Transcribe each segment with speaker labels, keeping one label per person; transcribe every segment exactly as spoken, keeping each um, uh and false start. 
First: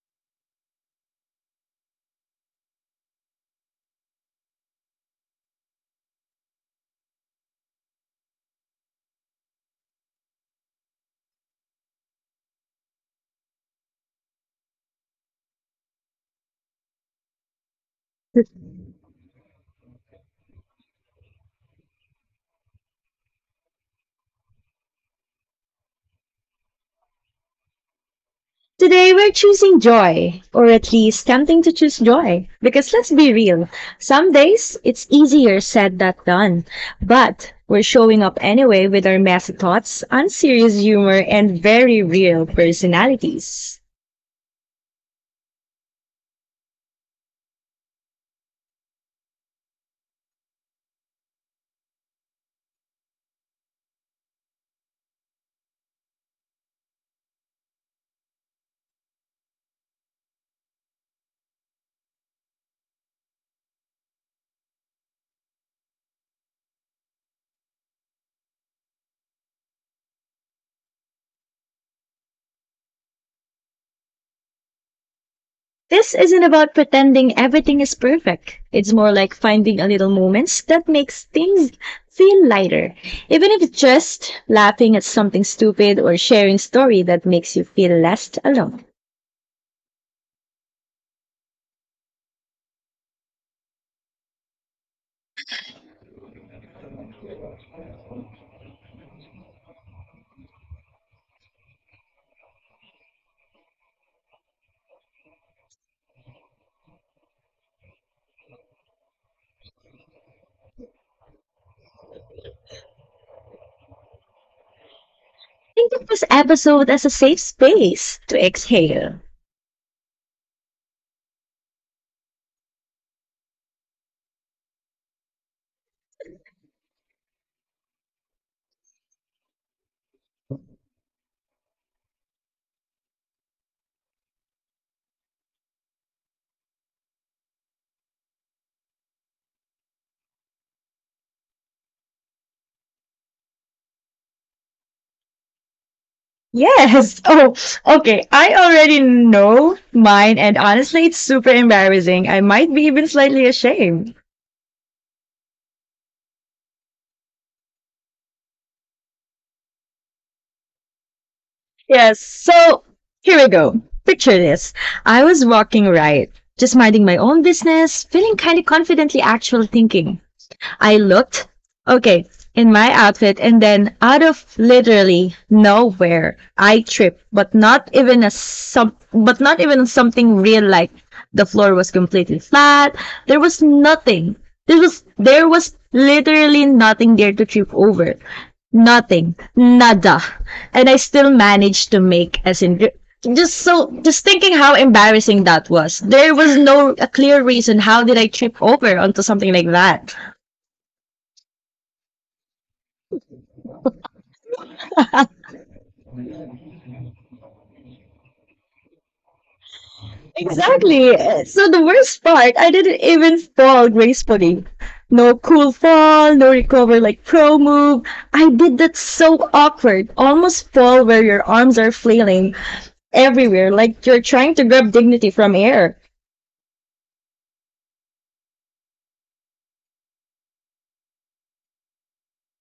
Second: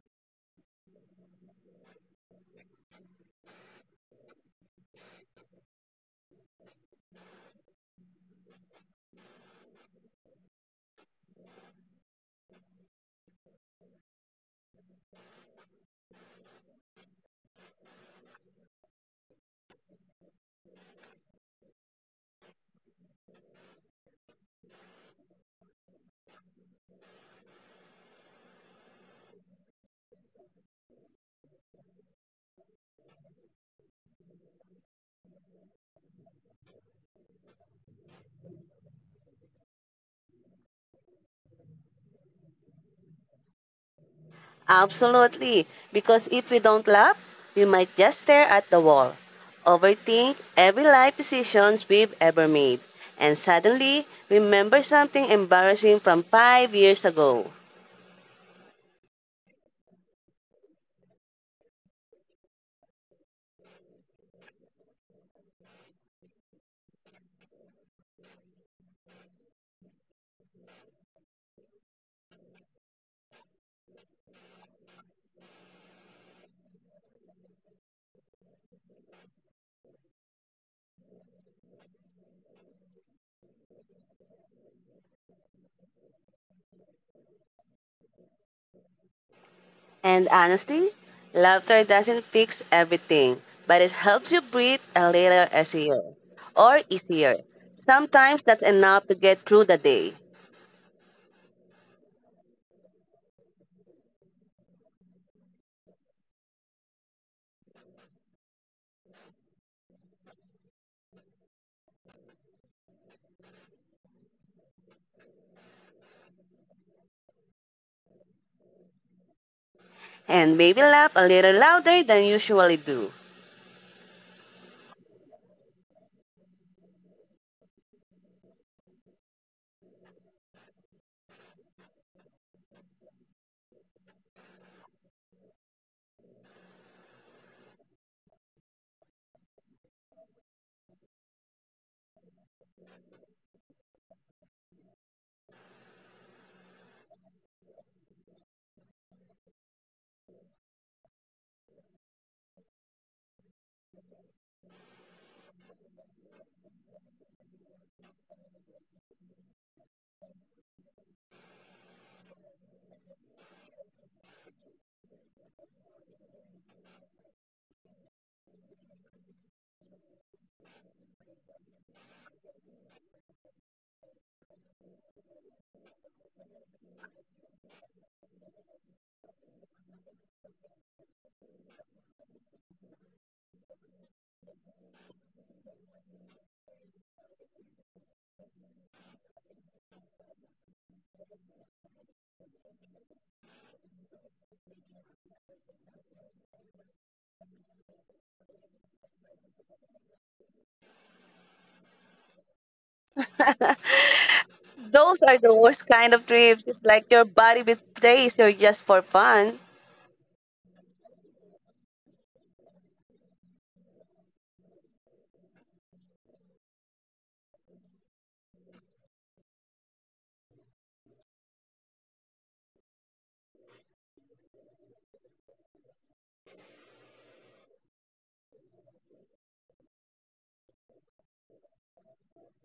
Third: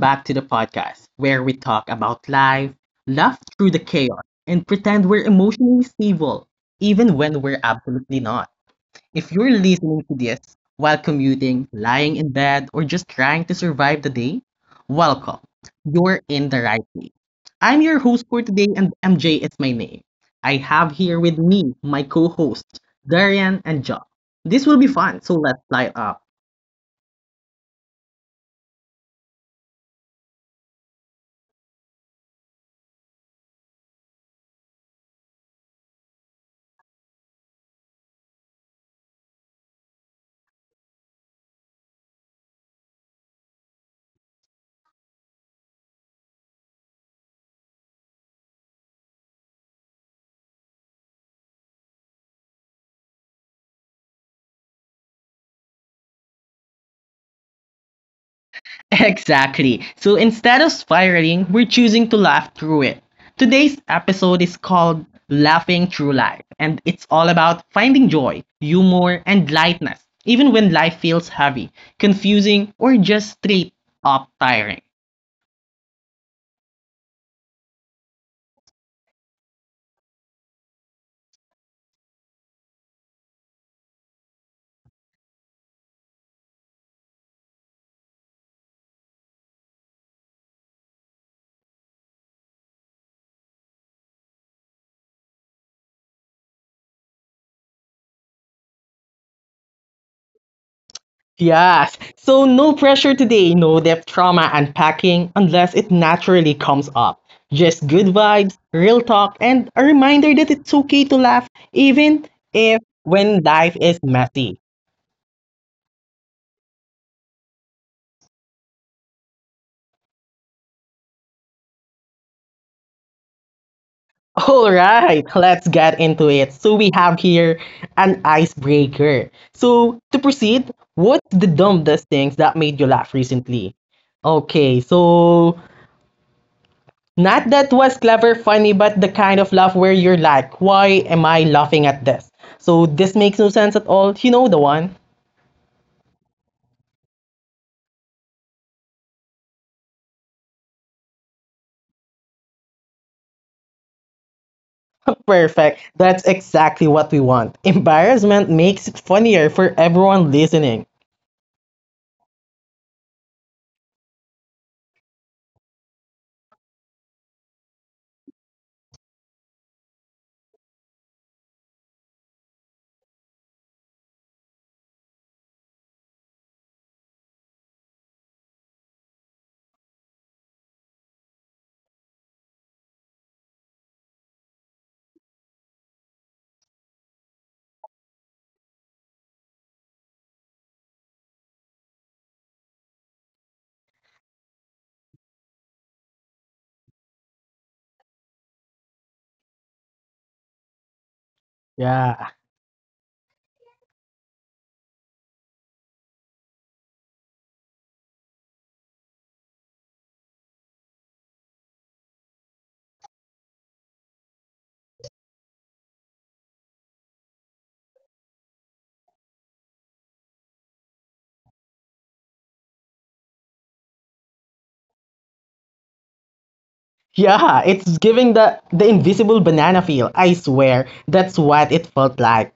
Speaker 1: back to the podcast where we talk about life, laugh through the chaos, and pretend we're emotionally stable, even when we're absolutely not. If you're listening to this while commuting, lying in bed, or just trying to survive the day, welcome. You're in the right place. I'm your host for today, and M J is my name. I have here with me my co hosts Darian and John. This will be fun, so let's light up.
Speaker 2: Today we're choosing joy, or at least tempting to choose joy. Because let's be real, some days it's easier said than done. But we're showing up anyway with our messy thoughts, unserious humor, and very real personalities.
Speaker 3: Absolutely, because if we don't laugh, we might just stare at the wall, overthink every life decisions we've ever made, and suddenly remember something embarrassing from five years ago.
Speaker 1: Exactly. So instead of spiraling, we're choosing to laugh through it. Today's episode is called Laughing Through Life, and it's all about finding joy, humor, and lightness, even when life feels heavy, confusing, or just straight up tiring.
Speaker 2: This isn't about pretending everything is perfect. It's more like finding a little moments that makes things feel lighter. Even if it's just laughing at something stupid or sharing a story that makes you feel less alone.
Speaker 3: And honestly, laughter doesn't fix everything, but it helps you breathe a little easier or easier. Sometimes that's enough to get through the day,
Speaker 1: Yes, so no pressure today, no depth trauma unpacking unless it naturally comes up. Just good vibes, real talk, and a reminder that it's okay to laugh even if when life is messy.
Speaker 2: Think of this episode as a safe space to exhale.
Speaker 3: and maybe laugh a little louder than you usually do.
Speaker 1: All right, let's get into it. So we have here an icebreaker. So to proceed, what's the dumbest things that made you laugh recently? Okay, so not that was clever, funny, but the kind of laugh where you're like, why am I laughing at this? So this makes no sense at all. You know the one?
Speaker 2: Yes. Oh, okay. I already know mine, and honestly, it's super embarrassing. I might be even slightly ashamed.
Speaker 1: Perfect. That's exactly what we want. Embarrassment makes it funnier for everyone listening.
Speaker 2: Yes. So here we go. Picture this. I was walking right, just minding my own business, feeling kind of confidently actual thinking. I looked, okay, in my outfit, and then out of literally nowhere, I tripped, but not even a some, but not even something real. Like the floor was completely flat. There was nothing. There was there was literally nothing there to trip over. Nothing, nada, and I still managed to make, as in, just so just thinking how embarrassing that was. There was no a clear reason. How did I trip over onto something like that?
Speaker 1: Yeah.
Speaker 3: Those are the worst kind of trips. It's like your body betrays you just for fun.
Speaker 2: Exactly. So the worst part, I didn't even fall gracefully. No cool fall, no recover like pro move. I did that so awkward. Almost fall where your arms are flailing everywhere, like you're trying to grab dignity from air.
Speaker 1: Yeah, it's giving the the invisible banana feel. I swear, that's what it felt like.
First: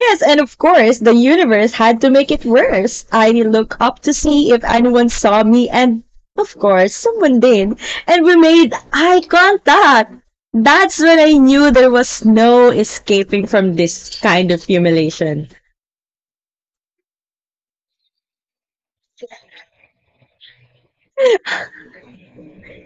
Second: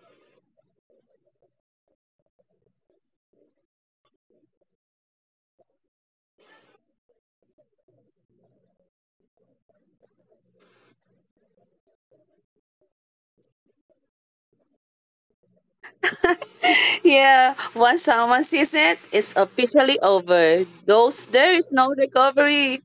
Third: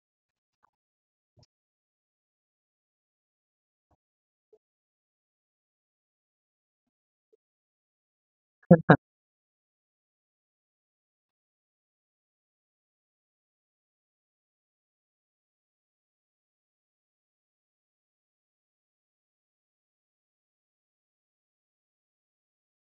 Speaker 2: Yes, and of course, the universe had to make it worse. I looked up to see if anyone saw me, and of course, someone did. And we made eye contact. That's when I knew there was no escaping from this kind of humiliation.
Speaker 3: Yeah, once someone sees it, it's officially over. Those there is no recovery.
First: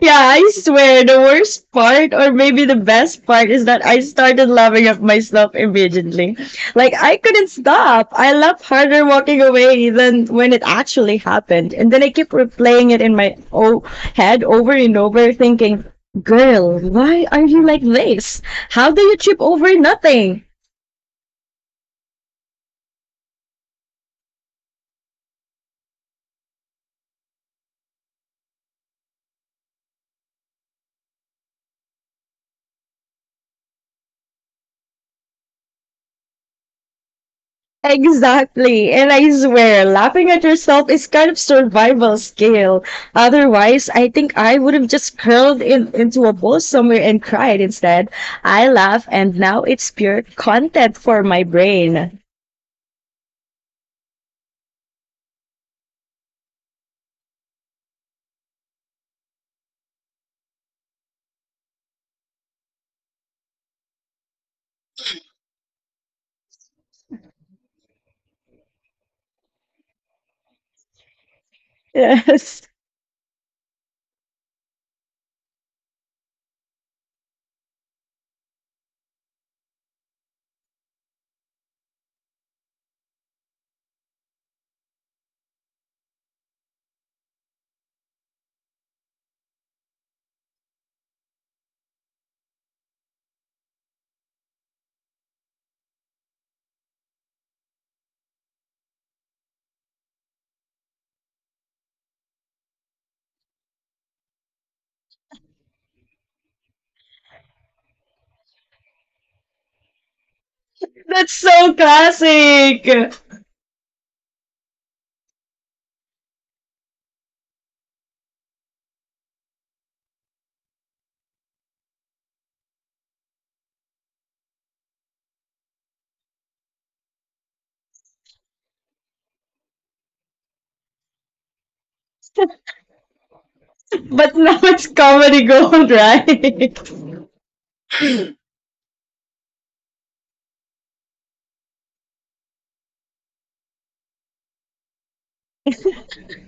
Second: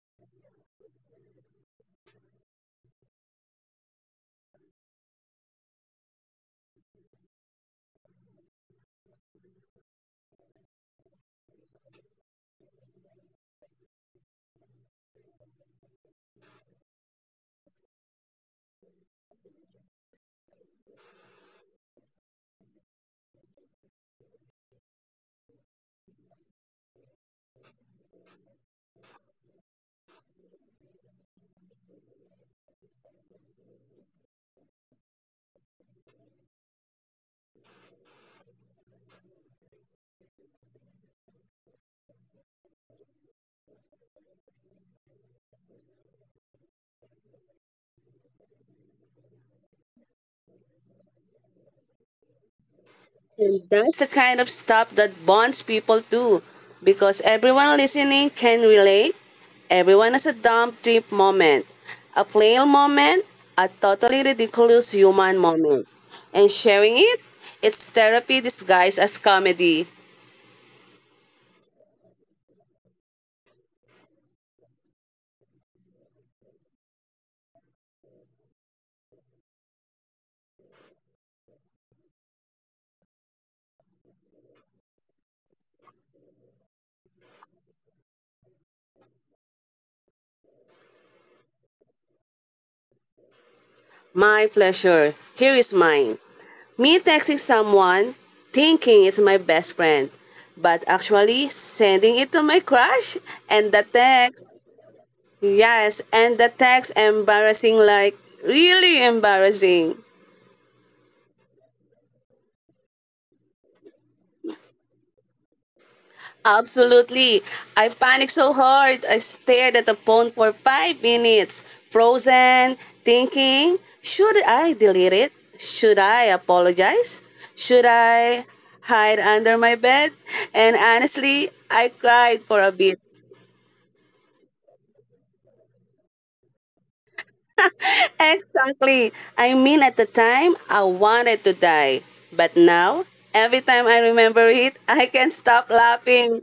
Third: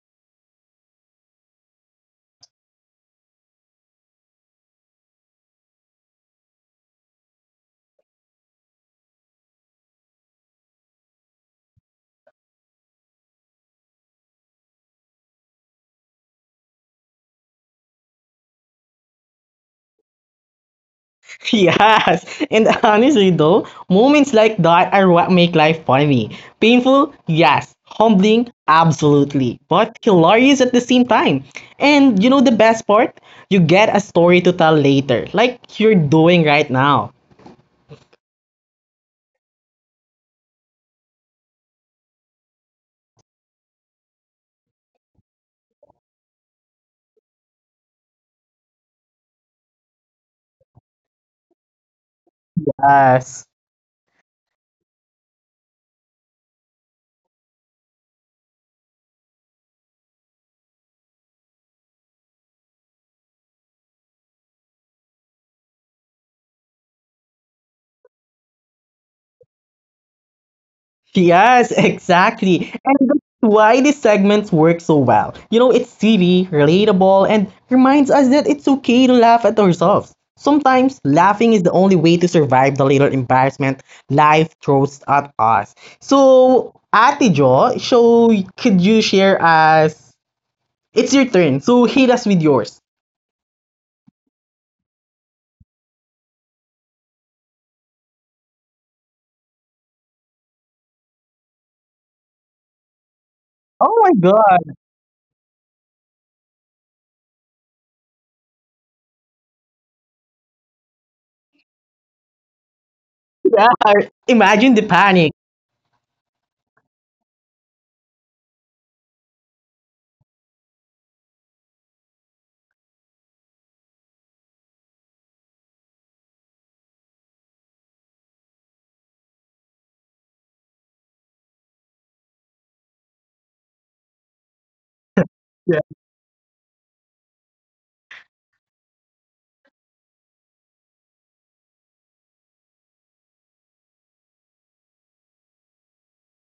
Speaker 2: Yeah, I swear the worst part, or maybe the best part, is that I started laughing at myself immediately. Like, I couldn't stop. I laughed harder walking away than when it actually happened. And then I keep replaying it in my o- head over and over, thinking, girl, why are you like this? How do you trip over nothing?
Speaker 1: Yes, and honestly though, moments like that are what make life funny. Painful, yes. Humbling, absolutely. But hilarious at the same time. And you know the best part? You get a story to tell later, like you're doing right now.
Speaker 2: Exactly. And I swear, laughing at yourself is kind of survival skill. Otherwise, I think I would have just curled in, into a ball somewhere and cried instead. I laugh, and now it's pure content for my brain.
Speaker 1: Yes.
Speaker 3: And that's the kind of stuff that bonds people too. Because everyone listening can relate. Everyone has a dump trip moment, a plain moment, a totally ridiculous human moment. And sharing it, it's therapy disguised as comedy.
Speaker 1: Yes,
Speaker 2: Yes.
Speaker 1: exactly. And that's why these segments work so well. You know, it's silly, relatable, and reminds us that it's okay to laugh at ourselves. Sometimes laughing is the only way to survive the little embarrassment life throws at us. So, Ate Jo, so could you share us? It's your turn, so hit us with yours.
Speaker 3: My pleasure. Here is mine. Me texting someone thinking it's my best friend, but actually sending it to my crush. And the
Speaker 1: Oh my
Speaker 3: text,
Speaker 1: God!
Speaker 3: yes, and the text embarrassing like really embarrassing.
Speaker 2: That's so classic.
Speaker 1: Yeah, imagine the panic.
Speaker 3: Absolutely. I panicked so hard. I stared at the phone for five minutes, frozen, thinking, should I delete it? Should I apologize? Should I hide under my bed? And honestly, I cried for a bit.
Speaker 2: But now it's comedy gold, right?
Speaker 3: Exactly. I mean, at the time, I wanted to die. But now, every time I remember it, I can't stop laughing.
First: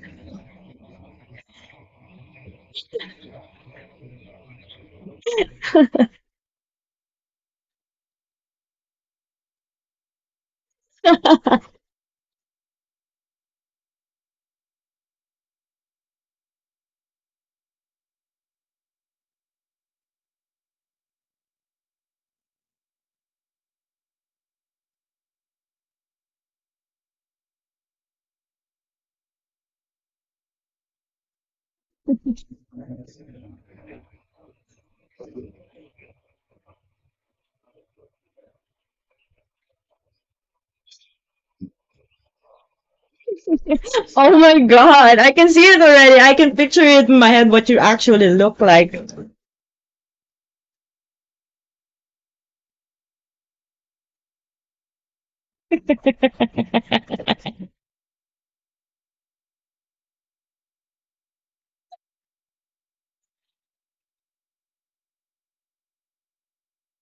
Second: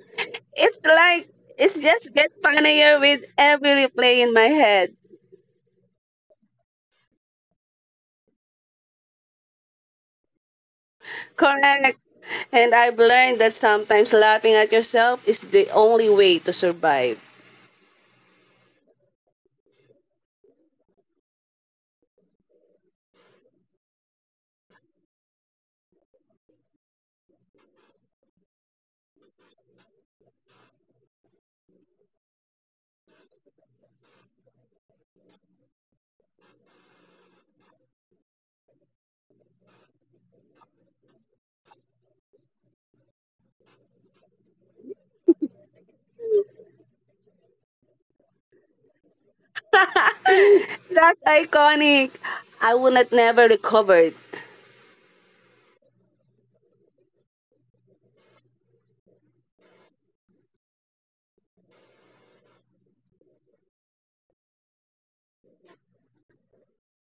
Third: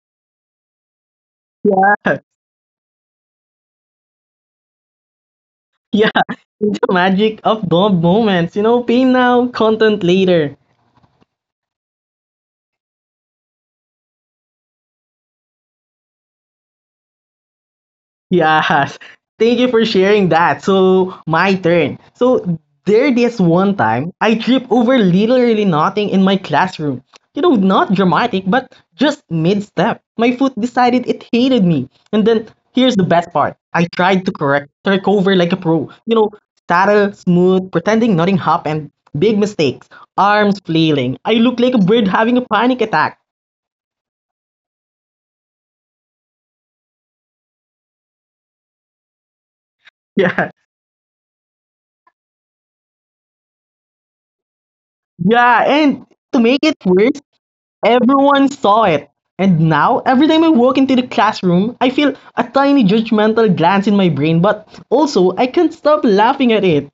Speaker 3: It's like, it's just
Speaker 1: Yeah.
Speaker 3: get funnier with every replay in my head.
Speaker 1: Yeah, the magic of those moments, you know, pay now, content later.
Speaker 3: Correct. And I've learned that sometimes laughing at yourself is the only way to survive.
Speaker 1: Yes. Thank you for sharing that. So, my turn. So, there this one time, I trip over literally nothing in my classroom. You know, not dramatic, but just mid-step. My foot decided it hated me. And then, here's the best part. I tried to correct, take over like a pro. You know, saddle, smooth, pretending nothing happened. Big mistakes arms flailing. I look like a bird having a panic attack.
Speaker 2: Oh my God. I can see it already. I can picture it in my head what you actually look like.
Speaker 1: Yeah,
Speaker 3: That's iconic. I would not never recovered.
Speaker 1: yeah, and to make it worse, everyone saw it. And now, every time I walk into the classroom, I feel a tiny judgmental glance in my brain, but also I can't stop laughing at it.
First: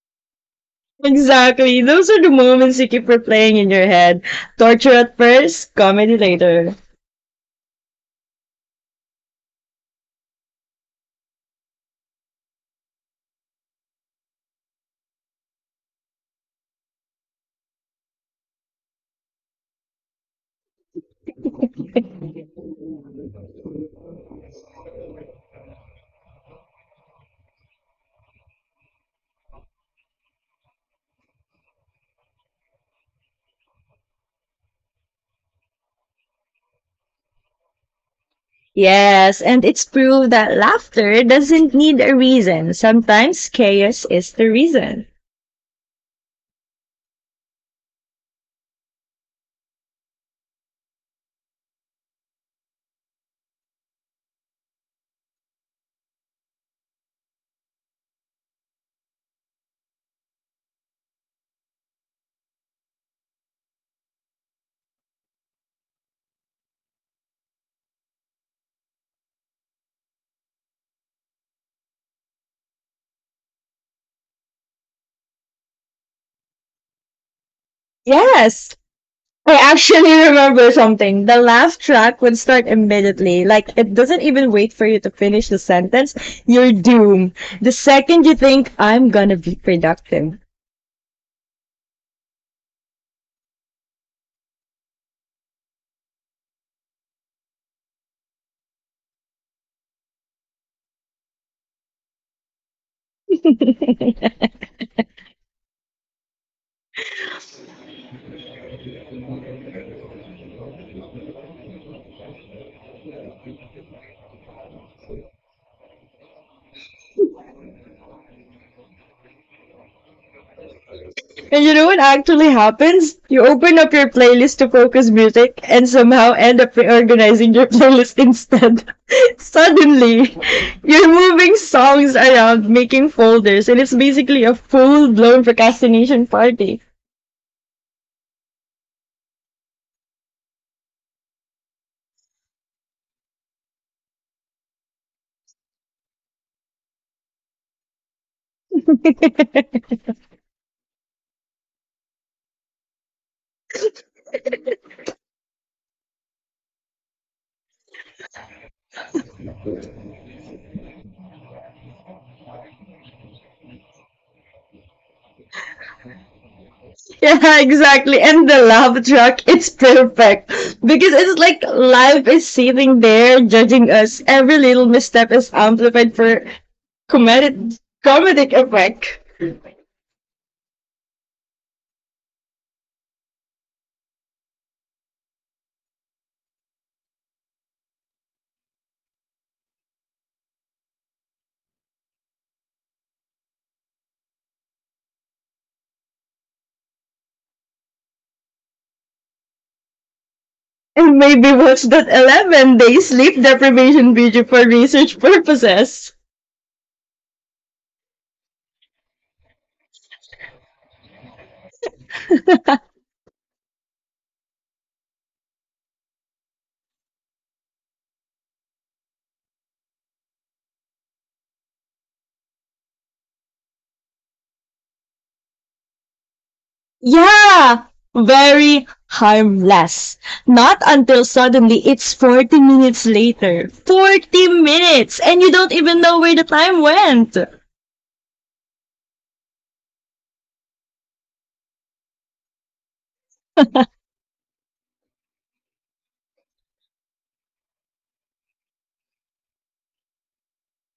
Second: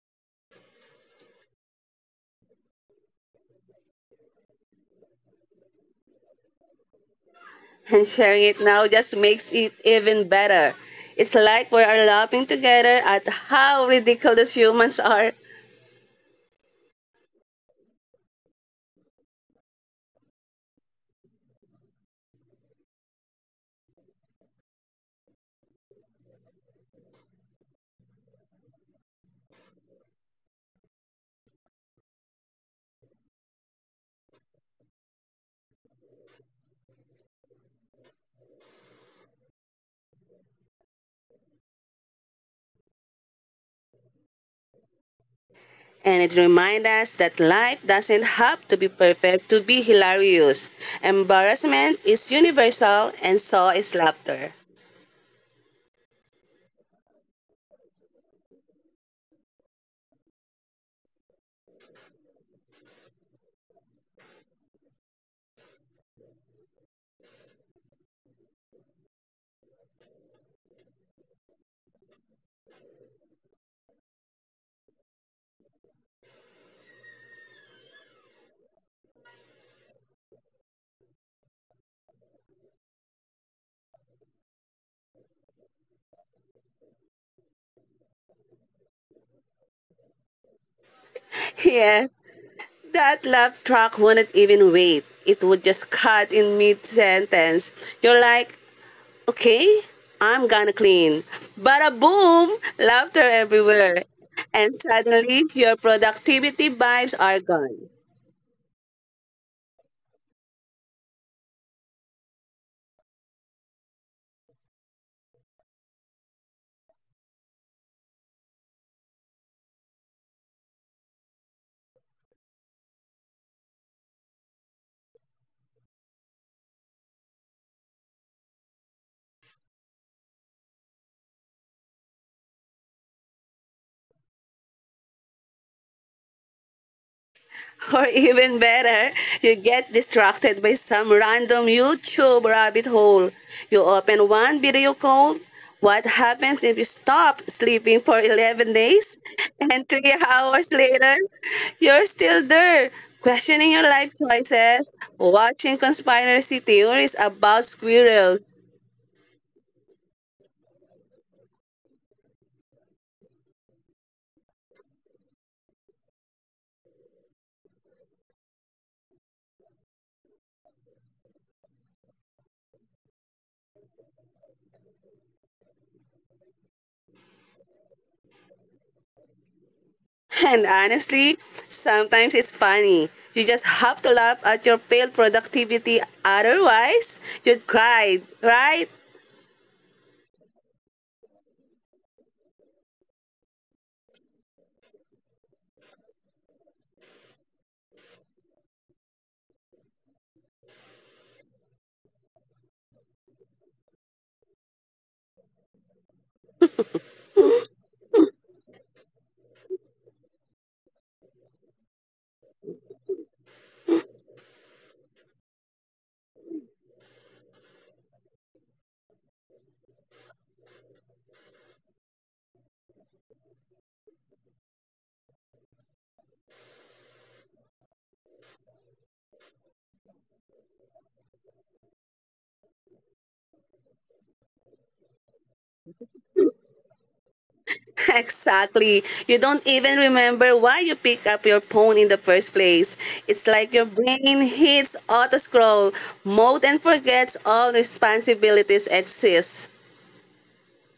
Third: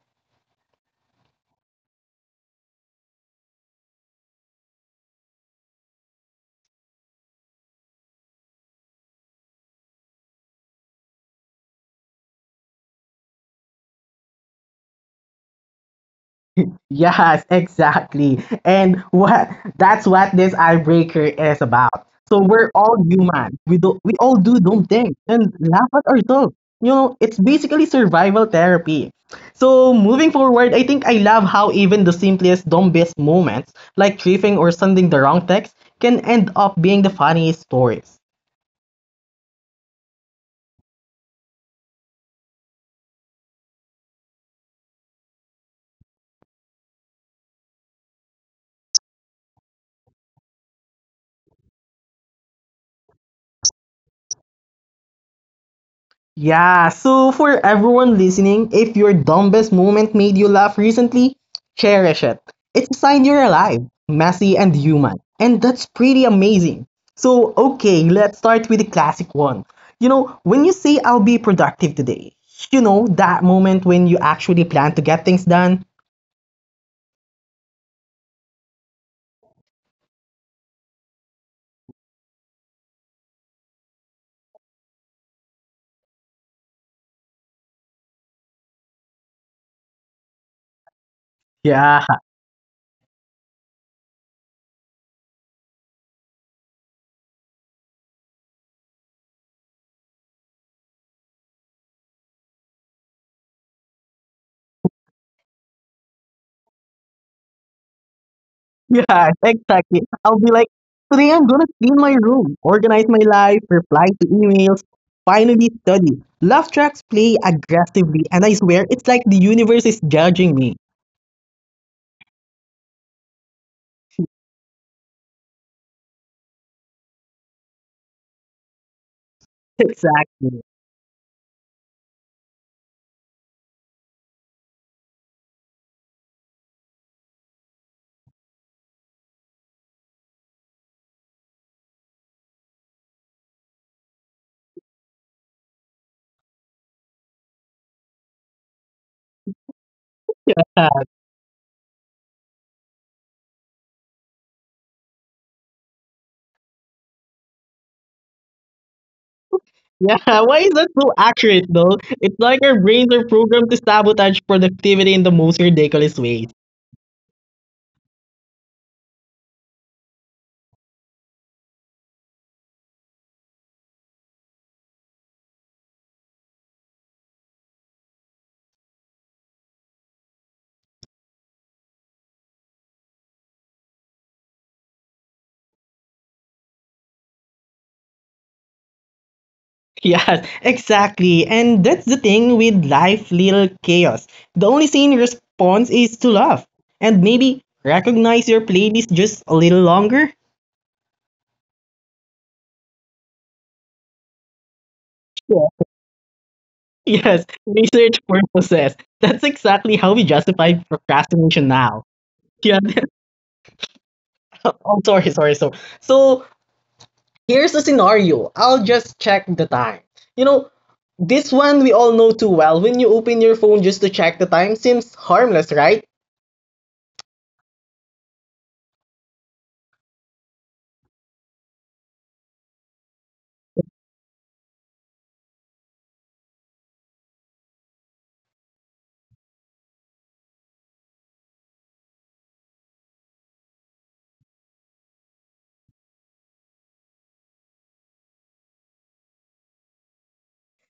Speaker 2: Exactly. Those are the moments you keep replaying in your head. Torture at first, comedy later.
Speaker 3: And sharing it now just makes it even better. It's like we are laughing together at how ridiculous humans are.
Speaker 1: Yes, exactly. And what that's what this icebreaker is about. So we're all human. We do we all do dumb things and laugh at ourselves. You know, it's basically survival therapy. So moving forward, I think I love how even the simplest dumbest moments, like tripping or sending the wrong text, can end up being the funniest stories.
Speaker 2: Yes, and it's proved that laughter doesn't need a reason. Sometimes chaos is the reason.
Speaker 3: And it reminds us that life doesn't have to be perfect to be hilarious. Embarrassment is universal, and so is laughter.
Speaker 1: Yeah, so for everyone listening, if your dumbest moment made you laugh recently, cherish it. It's a sign you're alive, messy, and human. And that's pretty amazing. So, okay, let's start with the classic one. You know, when you say, I'll be productive today, you know, that moment when you actually plan to get things done.
Speaker 2: Yes. I actually remember something. The laugh track would start immediately. Like, it doesn't even wait for you to finish the sentence. You're doomed. The second you think, I'm gonna be productive.
Speaker 1: Yeah,
Speaker 3: Yeah, that laugh track wouldn't even wait. It would just cut in mid sentence. You're like, okay, I'm gonna clean. Bada boom! Laughter everywhere. And suddenly, your productivity vibes are gone.
Speaker 1: Yeah, exactly. I'll be like, today I'm gonna clean my room, organize my life, reply to emails, finally study. Love tracks play aggressively, and I swear it's like the universe is judging me.
Speaker 2: And you know what actually happens? You open up your playlist to focus music and somehow end up reorganizing your playlist instead. Suddenly,
Speaker 1: Exactly.
Speaker 2: you're moving songs around, making folders, and it's basically a full blown procrastination party.
Speaker 3: Or even better, you get distracted by some random YouTube rabbit hole. You open one video call. What happens if you stop sleeping for eleven days? And
Speaker 2: Yeah,
Speaker 3: three hours
Speaker 1: Uh,
Speaker 3: later, you're still there, questioning your life choices, watching conspiracy theories about squirrels.
Speaker 1: yeah, why is that so accurate though? It's like our brains are programmed to sabotage productivity in the most ridiculous ways.
Speaker 2: exactly. And the laugh track, it's perfect. Because it's like life is sitting there judging us. Every little misstep is amplified for comedic, comedic effect.
Speaker 3: And honestly, sometimes it's funny. You just have to laugh at your pale productivity, otherwise, you'd cry, right?
Speaker 1: Yeah, exactly. And that's the thing with life, little chaos. The only sane response is to laugh and maybe recognize your playlist just a little longer.
Speaker 2: And maybe watch that eleven day sleep deprivation video for research
Speaker 1: Yeah.
Speaker 2: purposes.
Speaker 1: Yes, research purposes. That's exactly how we justify procrastination now. Yeah. Oh, sorry, sorry, sorry. So here's a scenario. I'll just check the time. You know, this one we all know too well. When you open your phone just to check the time seems harmless, right?
Speaker 2: Yeah, very harmless. Not until suddenly it's forty minutes later. forty minutes! And you don't even know where the time went.
Speaker 3: Exactly. You don't even remember why you pick up your phone in the first place. It's like your brain hits auto scroll mode and forgets all responsibilities exist.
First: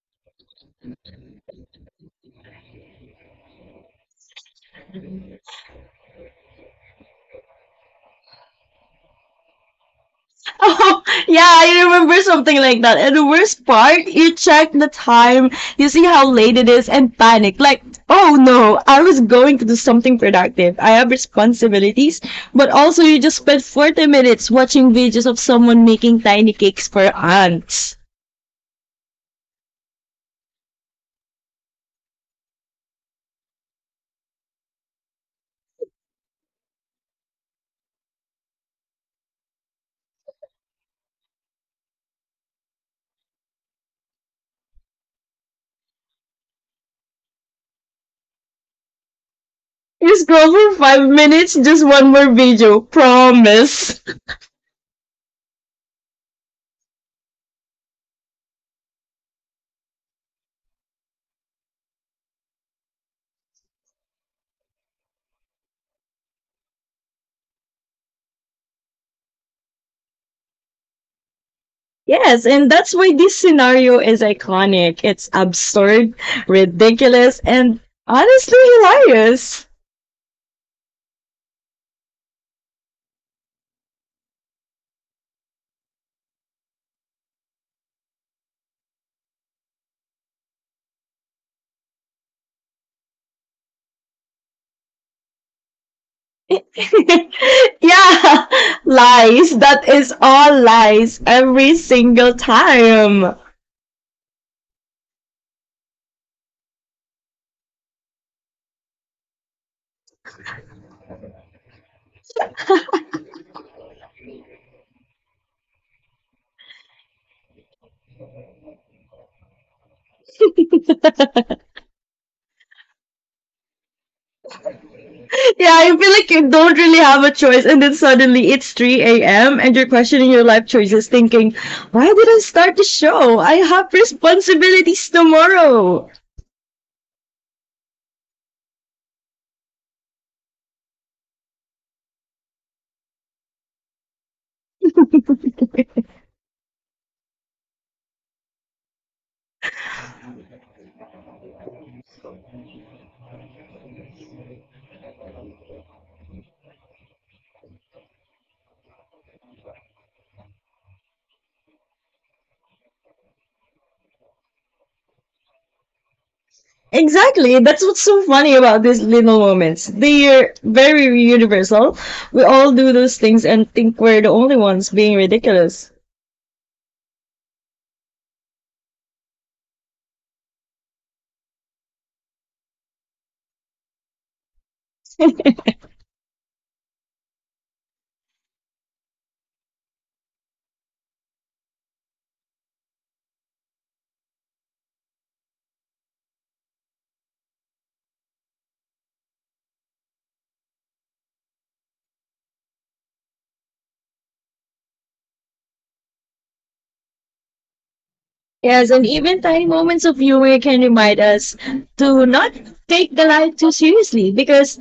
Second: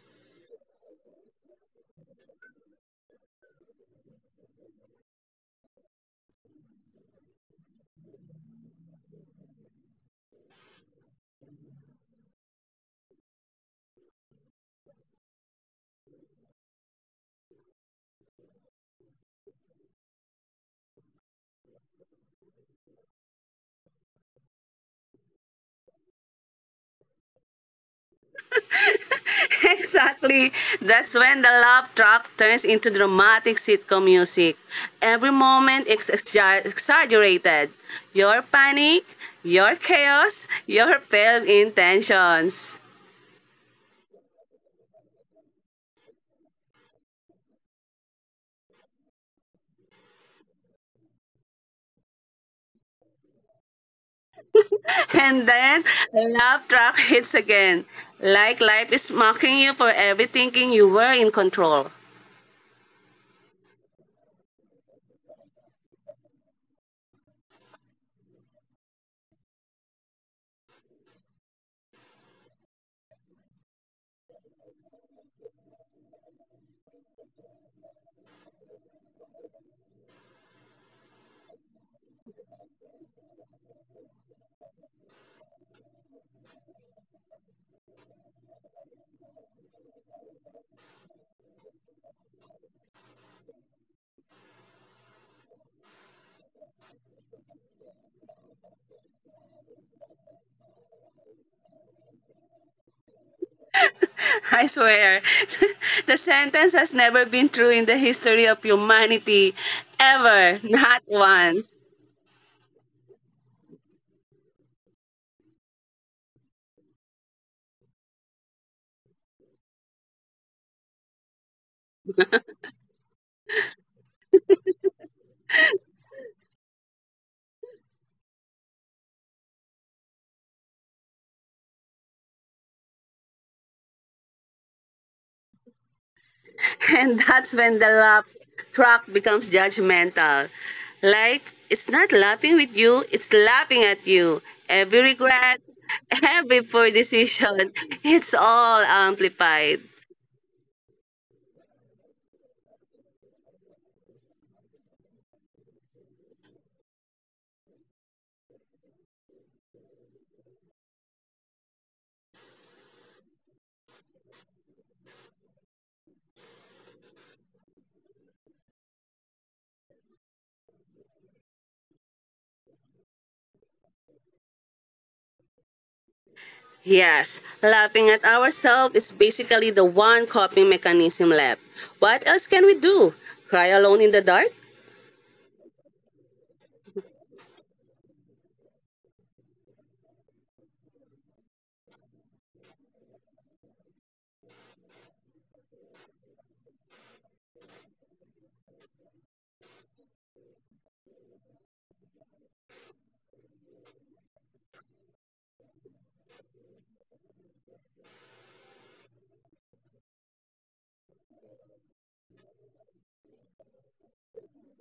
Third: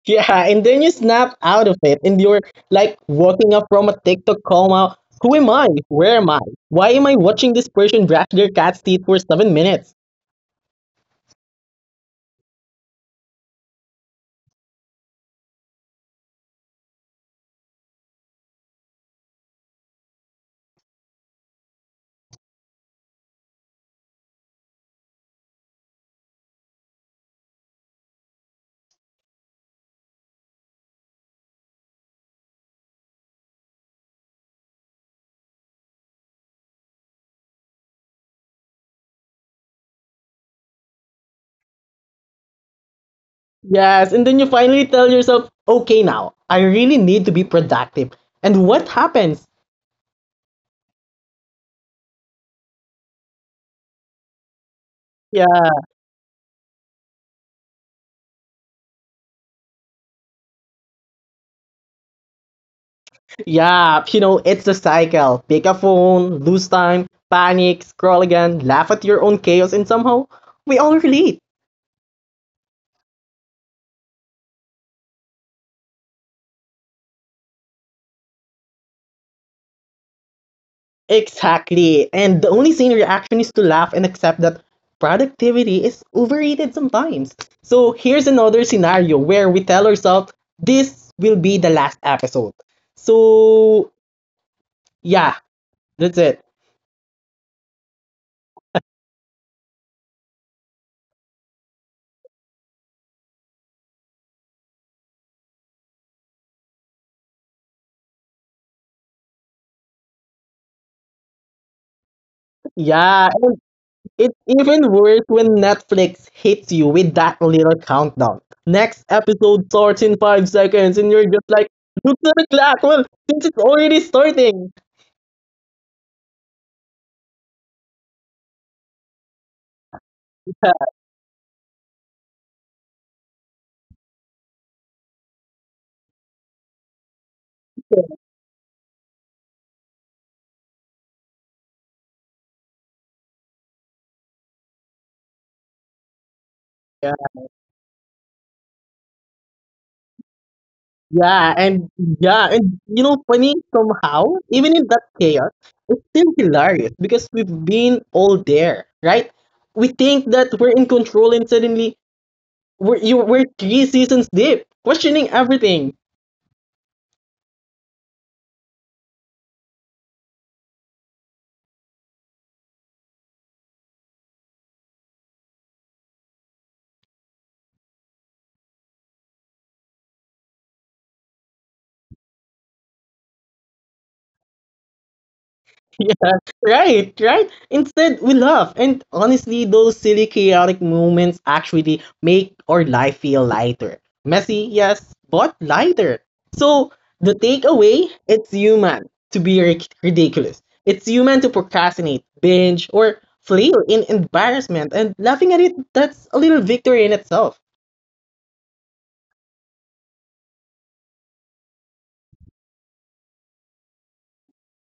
Speaker 1: Yeah, and then you snap out of it and you're like walking up from a TikTok coma. Who am I? Where am I? Why am I watching this person brush their cat's teeth for seven minutes?
Speaker 2: Oh, yeah, I remember something like that. And the worst part, you check the time, you see how late it is, and panic. Like, oh no, I was going to do something productive. I have responsibilities. But also, you just spent forty minutes watching videos of someone making tiny cakes for ants.
Speaker 3: Exactly. That's when the love track turns into dramatic sitcom music. Every moment is exag- exaggerated. Your panic, your chaos, your failed intentions.
Speaker 1: Yes, and then you finally tell yourself, okay, now I really need to be productive. And what happens?
Speaker 2: You scroll for five minutes, just one more video. Promise.
Speaker 3: And then
Speaker 1: Yeah,
Speaker 3: the love track hits again. Like life is mocking you for every thinking you were in control.
Speaker 1: yeah, you know, it's a cycle. Pick a phone, lose time, panic, scroll again, laugh at your own chaos, and somehow we all relate.
Speaker 2: Yes, and that's why this scenario is iconic. It's absurd, ridiculous, and honestly hilarious.
Speaker 1: Exactly. And the only sane reaction is to laugh and accept that productivity is overrated sometimes. So here's another scenario where we tell ourselves this will be the last episode. So yeah, that's it.
Speaker 2: Yeah, lies. That is all lies every single time.
Speaker 3: I swear, the sentence has never been true in the history of humanity. Ever. Not once.
Speaker 1: Yeah, it's even worse when Netflix hits you with that little countdown. Next episode starts in five seconds, and you're just like, look at the clock. Well, since it's already starting.
Speaker 2: Yeah, you feel like you don't really have a choice, and then suddenly it's three a m and you're questioning your life choices, thinking, why did I start the show? I have responsibilities tomorrow.
Speaker 3: And that's when the laugh track becomes judgmental. Like, it's not laughing with you, it's laughing at you. Every regret, every poor decision, it's all amplified.
Speaker 1: Yeah, and yeah, and you know, funny somehow, even in that chaos, it's still hilarious because we've been all there, right? We think that we're in control, and suddenly we're you we're three seasons deep, questioning everything.
Speaker 2: Exactly. That's what's so funny about these little moments. They're very universal. We all do those things and think we're the only ones being ridiculous.
Speaker 3: Yes, laughing at ourselves is basically the one coping mechanism left. What else can we do? Cry alone in the dark?
Speaker 1: Yeah, right, right. Instead, we laugh. And honestly, those silly, chaotic moments actually make our life feel lighter. Messy, yes, but lighter. So, the takeaway it's human to be ric- ridiculous. It's human to procrastinate, binge, or flail in embarrassment. And laughing at it, that's a little victory in itself.
Speaker 2: Yes, and even tiny moments of humor can remind us to not take the life too seriously because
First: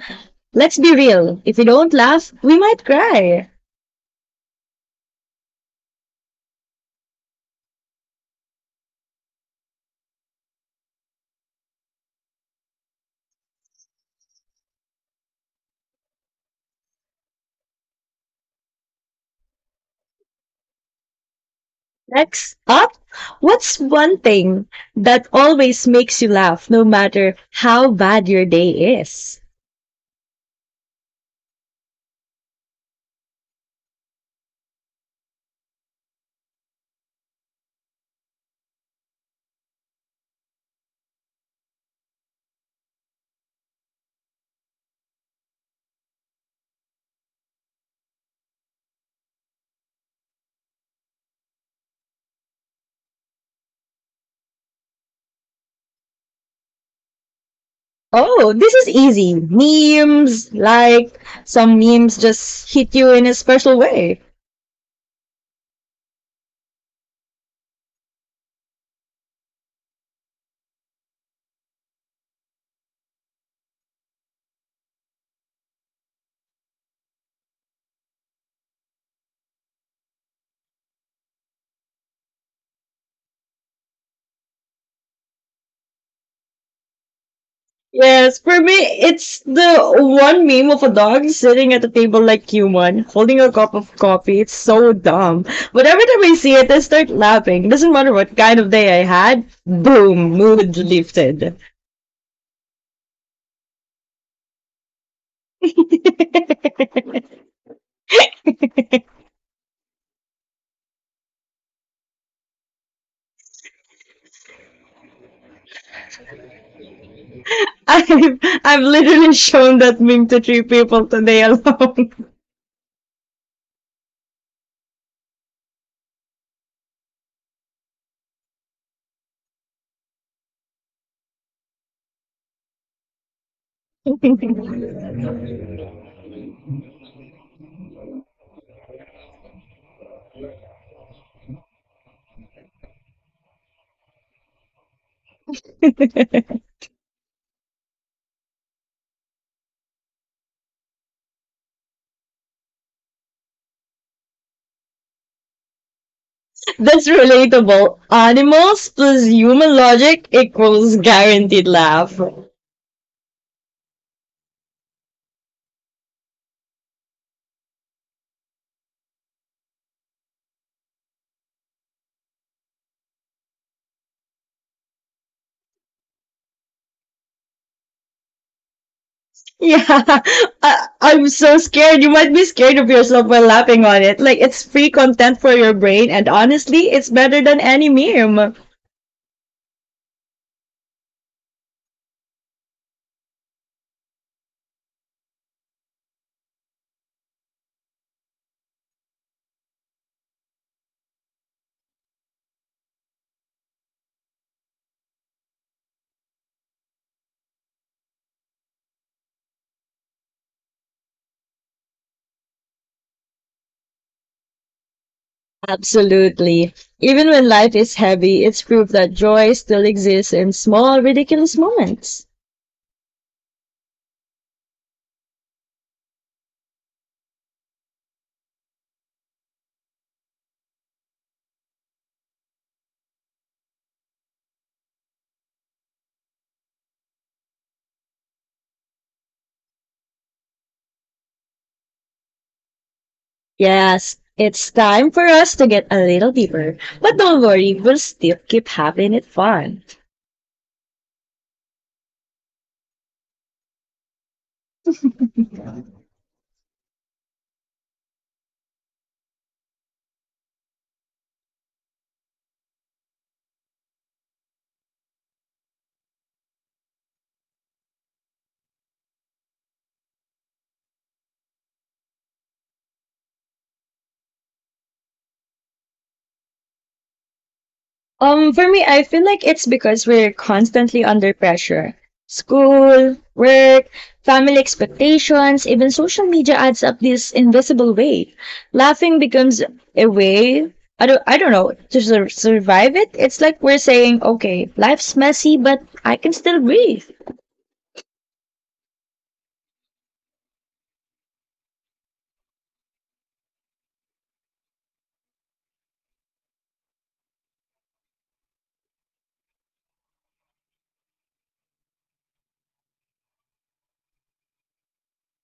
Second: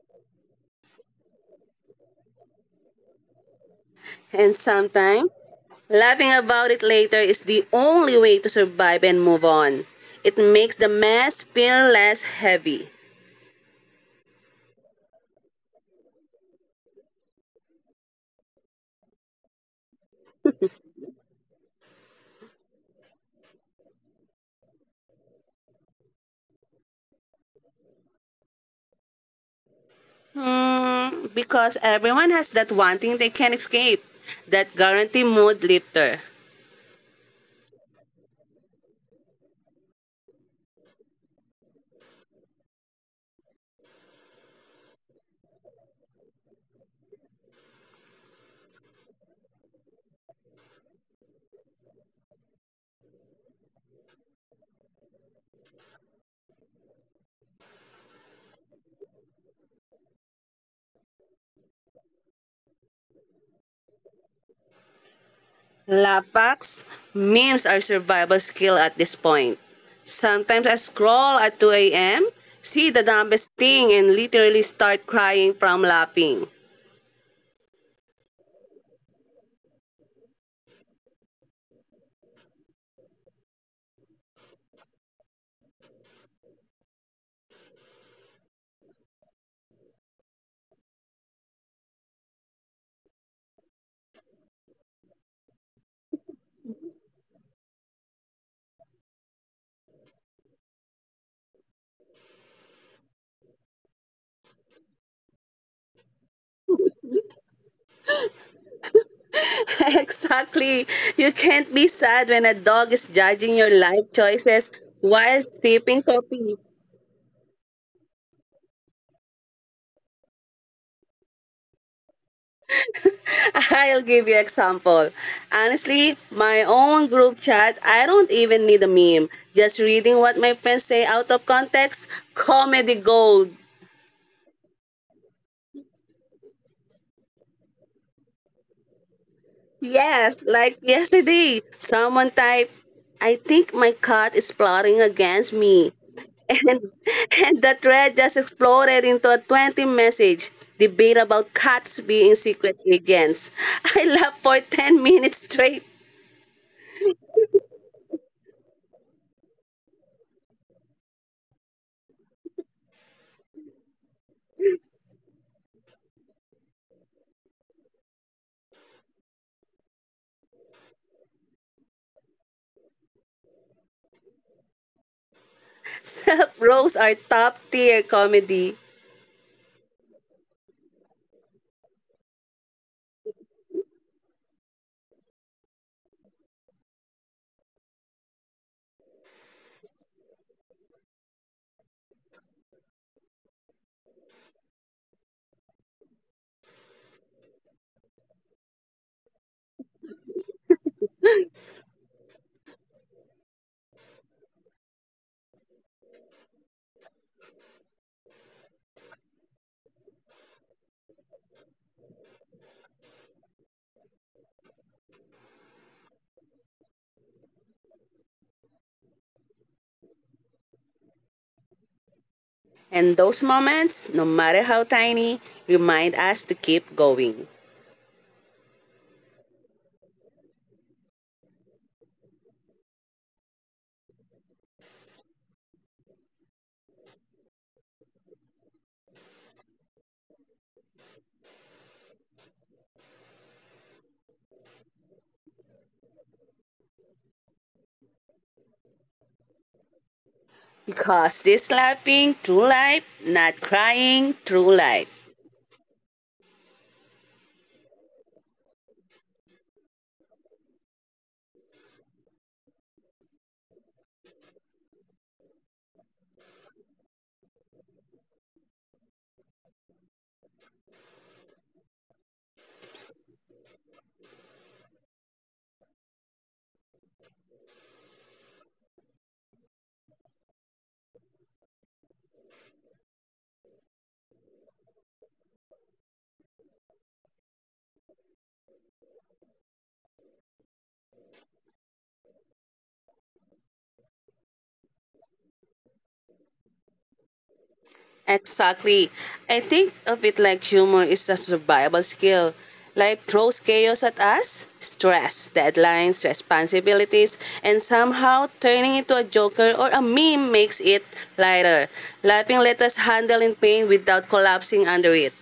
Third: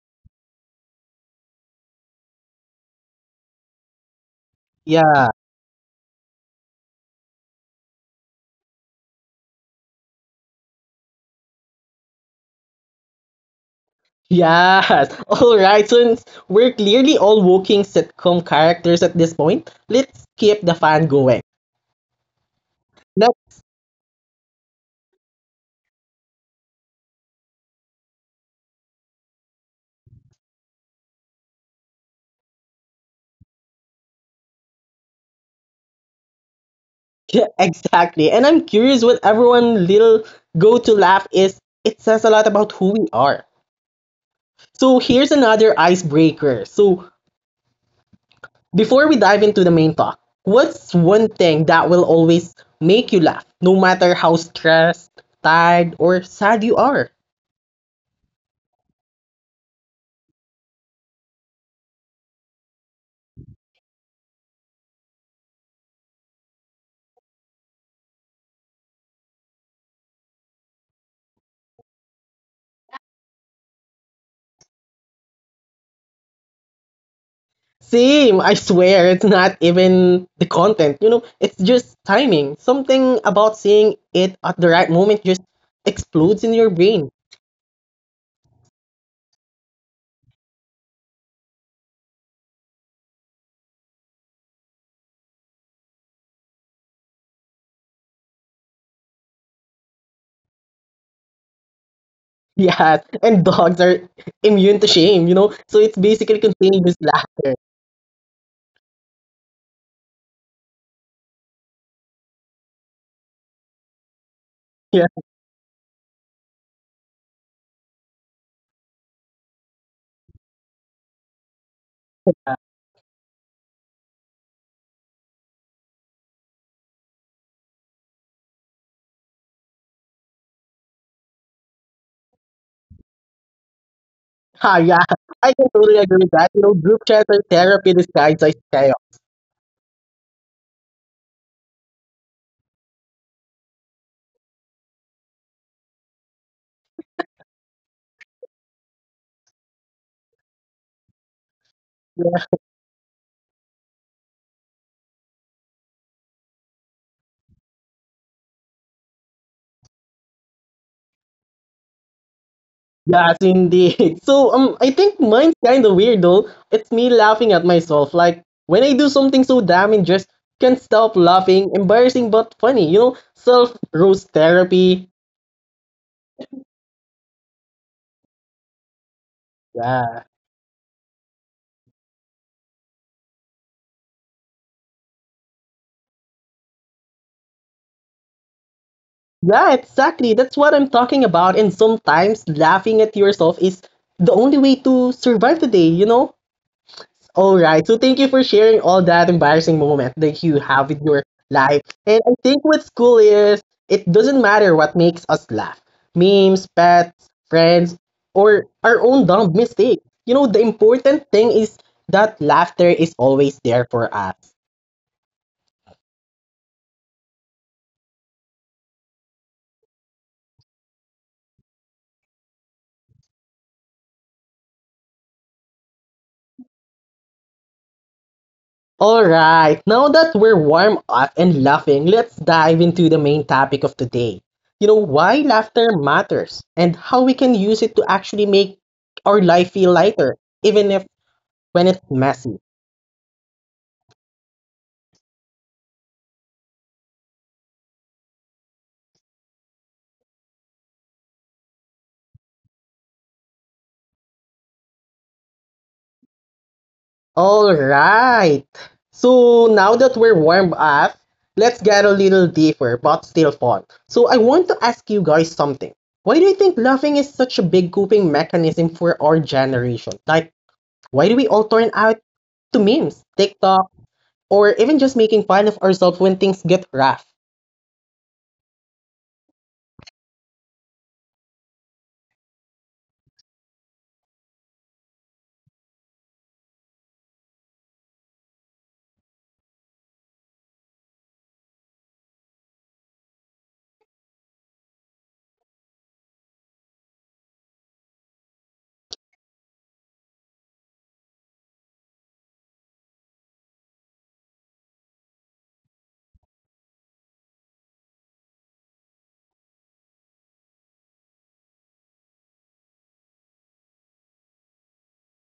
Speaker 2: let's be real, if we don't laugh, we might cry.
Speaker 3: And
Speaker 1: Yeah.
Speaker 3: sometimes, laughing about it later is the only way to survive and move on. It makes the mess feel less heavy.
Speaker 1: Yes. All right. Since we're clearly all walking sitcom characters at this point, let's keep the fan going.
Speaker 2: Next up,
Speaker 1: No,
Speaker 2: what's one thing that always makes you laugh no matter how bad your day is?
Speaker 3: Hmm, because everyone has that one thing they can't escape. That guarantee mood lifter.
Speaker 1: yeah, exactly. And I'm curious what everyone little go-to laugh is. It says a lot about who we are. So here's another icebreaker. So before we dive into the main talk, what's one thing that will always make you laugh, no matter how stressed, tired, or sad you are?
Speaker 2: Oh, this is easy. Memes, like some memes just hit you in a special way.
Speaker 3: Lapax, memes are survival skill at this point. Sometimes I scroll at two a m, see the dumbest thing, and literally start crying from laughing.
Speaker 1: Same, I swear, it's not even the content, you know, it's just timing. Something about seeing it at the right moment just explodes in your brain.
Speaker 2: Yes, for me, it's the one meme of a dog sitting at a table like human, holding a cup of coffee. It's so dumb. But every time I see it, I start laughing. Doesn't matter what kind of day I had, boom, mood lifted.
Speaker 1: Yeah, and dogs are immune to shame, you know? So it's basically contagious laughter.
Speaker 3: Exactly. You can't be sad when a dog is judging your life choices
Speaker 1: Yeah.
Speaker 3: while sipping coffee.
Speaker 2: I've, I've literally shown that meme to three people today alone.
Speaker 3: I'll give you example. Honestly, my own group chat, I don't even need a meme. Just reading what my friends say out of context, comedy gold.
Speaker 1: Ah, yeah. I can totally agree with that. You know, group chats are therapy disguised as chaos.
Speaker 3: Yes, like yesterday, someone typed, I think my cat is plotting against me. And, and the thread just exploded into a twenty message debate about cats being
Speaker 1: Yeah.
Speaker 3: secret agents. I laughed for ten minutes straight.
Speaker 2: That's relatable. Animals plus human logic equals guaranteed laugh.
Speaker 1: Yes, indeed. So um, I think mine's kind of weird though. It's me laughing at myself. Like when I do something so damn just can't stop laughing, embarrassing but funny. You know, self roast therapy.
Speaker 3: Self roles are top tier comedy.
Speaker 2: Yeah,
Speaker 1: Yeah.
Speaker 2: I, I'm so scared. You might be scared of yourself while laughing on it. Like, it's free content for your brain, and honestly, it's better than any meme.
Speaker 1: Yeah, exactly. That's what I'm talking about. And sometimes laughing at yourself is the only way to survive the day, you know? All right. So thank you for sharing all that embarrassing moment that you have with your life. And I think what's cool is it doesn't matter what makes us laugh. Memes, pets, friends, or our own dumb mistake. You know, the important thing is that laughter is always there for us.
Speaker 2: Absolutely. Even when life is heavy, it's proof that joy still exists in small, ridiculous moments.
Speaker 3: And those moments, no matter how tiny, remind us to keep going.
Speaker 1: Alright, now that we're warm up and laughing, let's dive into the main topic of today. You know, why laughter matters and how we can use it to actually make our life feel lighter, even if when it's messy.
Speaker 2: Yes, it's time for us to get a little deeper, but don't worry, we'll still keep having it fun.
Speaker 3: Because this laughing through life, not crying through life.
Speaker 1: Alright, so now that we're warmed up, let's get a little deeper but still fun. So, I want to ask you guys something. Why do you think laughing is such a big coping mechanism for our generation? Like, why do we all turn out to memes, TikTok, or even just making fun of ourselves when things get rough.
Speaker 2: Um, for me, I feel like it's because we're constantly under pressure. School, work, family expectations, even social media adds up this invisible weight. Laughing becomes a way, I don't, I don't know, to sur- survive it. It's like we're saying, okay, life's messy, but I can still breathe.
Speaker 3: Exactly. I think of it like humor is a survival skill. Life throws chaos at us, stress, deadlines, responsibilities, and somehow turning into a joker or a meme makes it lighter. Laughing lets us handle in pain without collapsing under it.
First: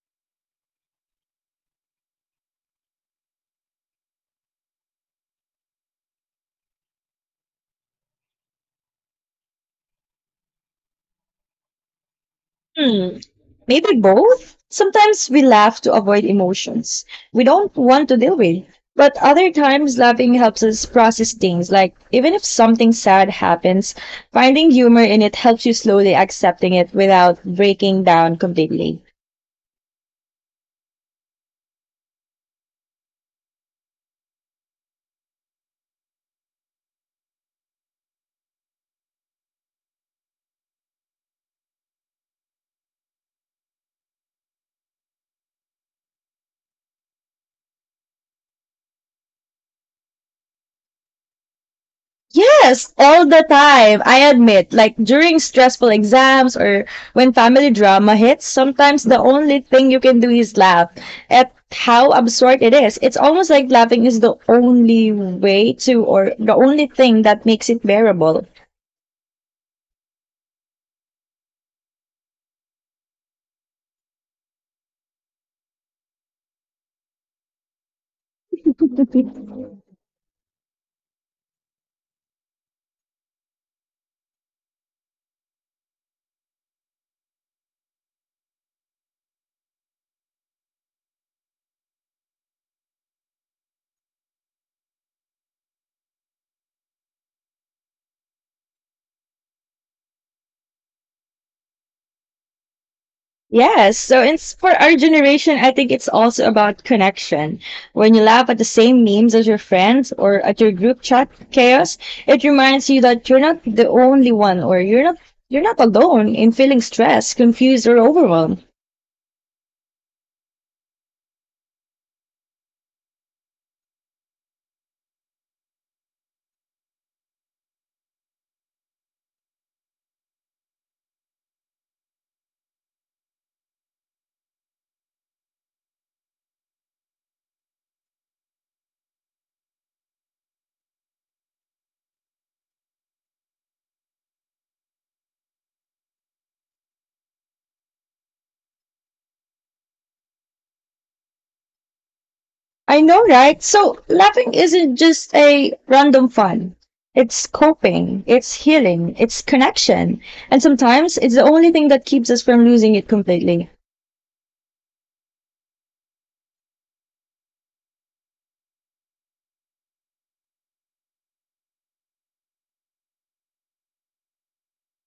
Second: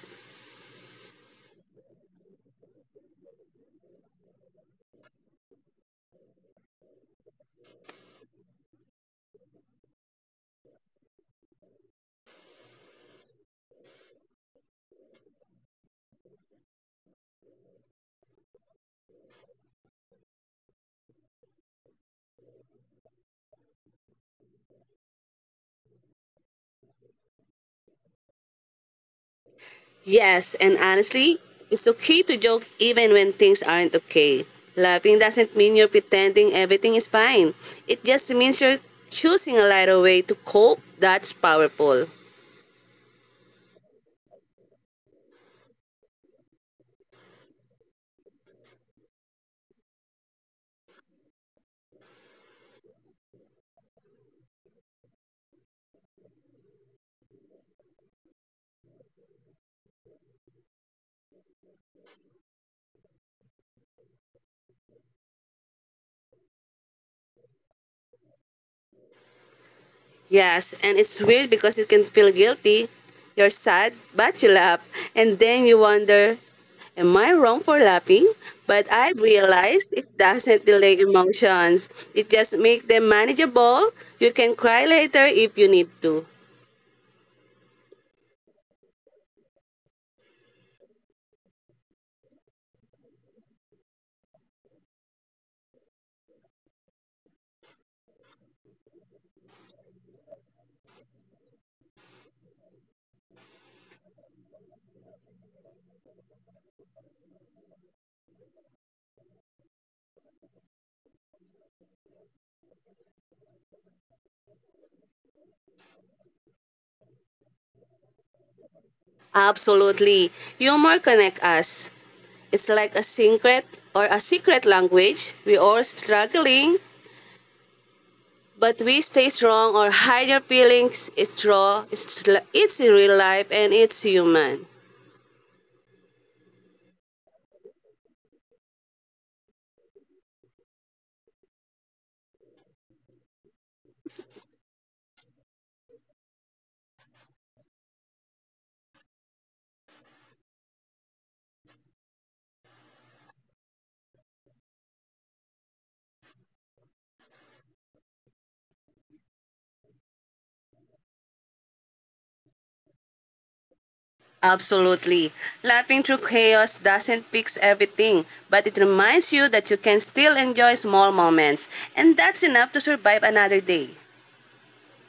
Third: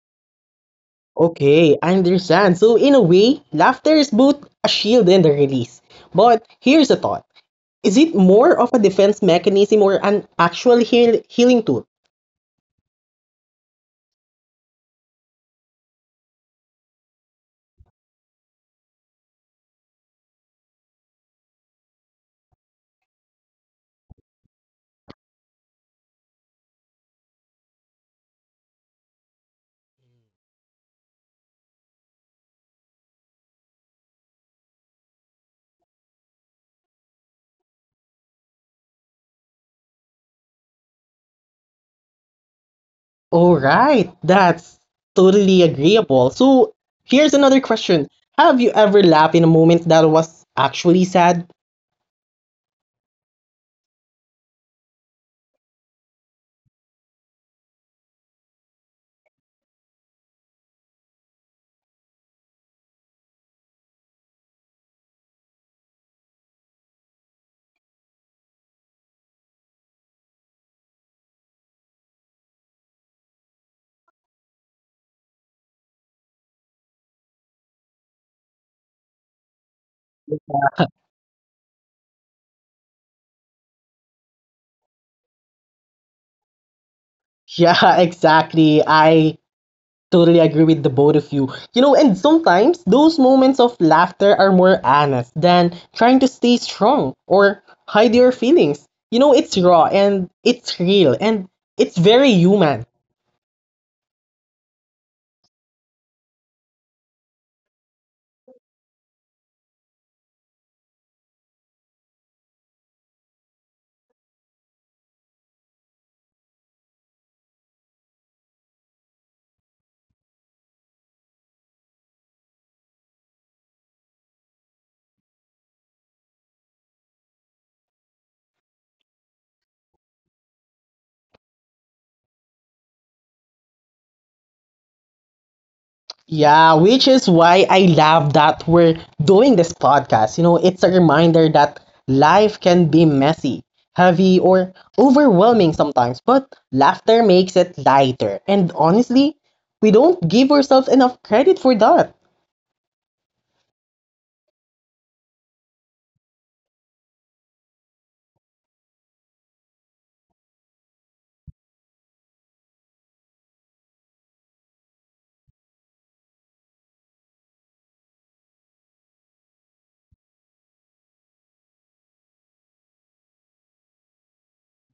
Speaker 1: Okay, I understand. So, in a way, laughter is both a shield and a release. But here's a thought Is it more of a defense mechanism or an actual heal- healing tool?
Speaker 2: Hmm. Maybe both. Sometimes we laugh to avoid emotions we don't want to deal with. But other times, laughing helps us process things. Like, even if something sad happens, finding humor in it helps you slowly accepting it without breaking down completely.
Speaker 3: Yes, and honestly, it's okay to joke even when things aren't okay. Laughing doesn't mean you're pretending everything is fine. It just means you're choosing a lighter way to cope that's powerful.
Speaker 1: Alright, that's totally agreeable. So, here's another question Have you ever laughed in a moment that was actually sad?
Speaker 2: Yes, all the time. I admit, like during stressful exams or when family drama hits, sometimes the only thing you can do is laugh at how absurd it is. It's almost like laughing is the only way to, or the only thing that makes it bearable.
Speaker 3: Yes, and it's weird because you can feel guilty. You're sad, but you laugh. And then you wonder, am I wrong for laughing? But I realized it doesn't delay emotions. It just makes them manageable. You can cry later if you need to.
Speaker 1: Yeah, exactly. I Totally agree with the both of you. You know, and sometimes those moments of laughter are more honest than trying to stay strong or hide your feelings. You know, it's raw and it's real and it's very human.
Speaker 2: Yes, so it's for our generation, I think it's also about connection. When you laugh at the same memes as your friends or at your group chat chaos, it reminds you that you're not the only one, or you're not you're not alone in feeling stressed, confused or overwhelmed.
Speaker 3: Absolutely. Humor connects us. It's like a secret or a secret language. We all struggling, but we stay strong or hide your feelings. It's raw, it's, l- it's real life, and it's human.
Speaker 1: Yeah, which is why I love that we're doing this podcast. You know, it's a reminder that life can be messy, heavy, or overwhelming sometimes, but laughter makes it lighter. And honestly, we don't give ourselves enough credit for that
Speaker 2: I know, right? So laughing isn't just a random fun. It's coping, it's healing, it's connection. And sometimes it's the only thing that keeps us from losing it completely.
Speaker 3: Absolutely. Laughing through chaos doesn't fix everything, but it reminds you that you can still enjoy small moments, and that's enough to survive another day.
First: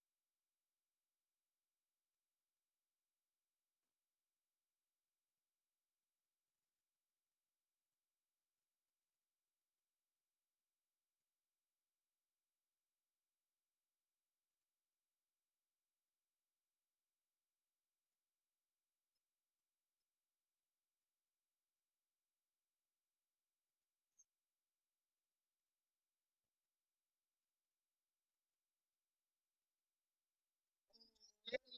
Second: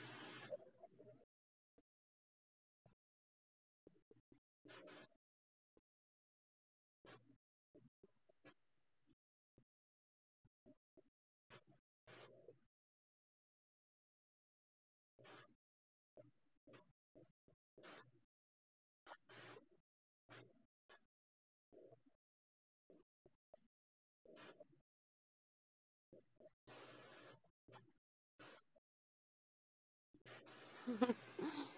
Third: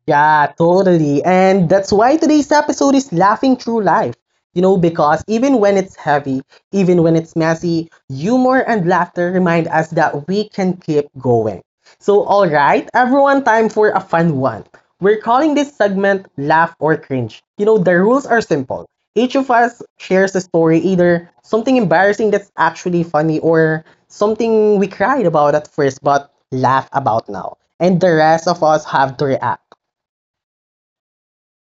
Speaker 1: Yeah, totally. And that's why today's episode is Laughing Through Life. You know, because even when it's heavy, even when it's messy, humor and laughter remind us that we can keep going. So, all right, everyone, time for a fun one. We're calling this segment Laugh or Cringe. You know, the rules are simple. Each of us shares a story, either something embarrassing that's actually funny or something we cried about at first but laugh about now. And the rest of us have to react.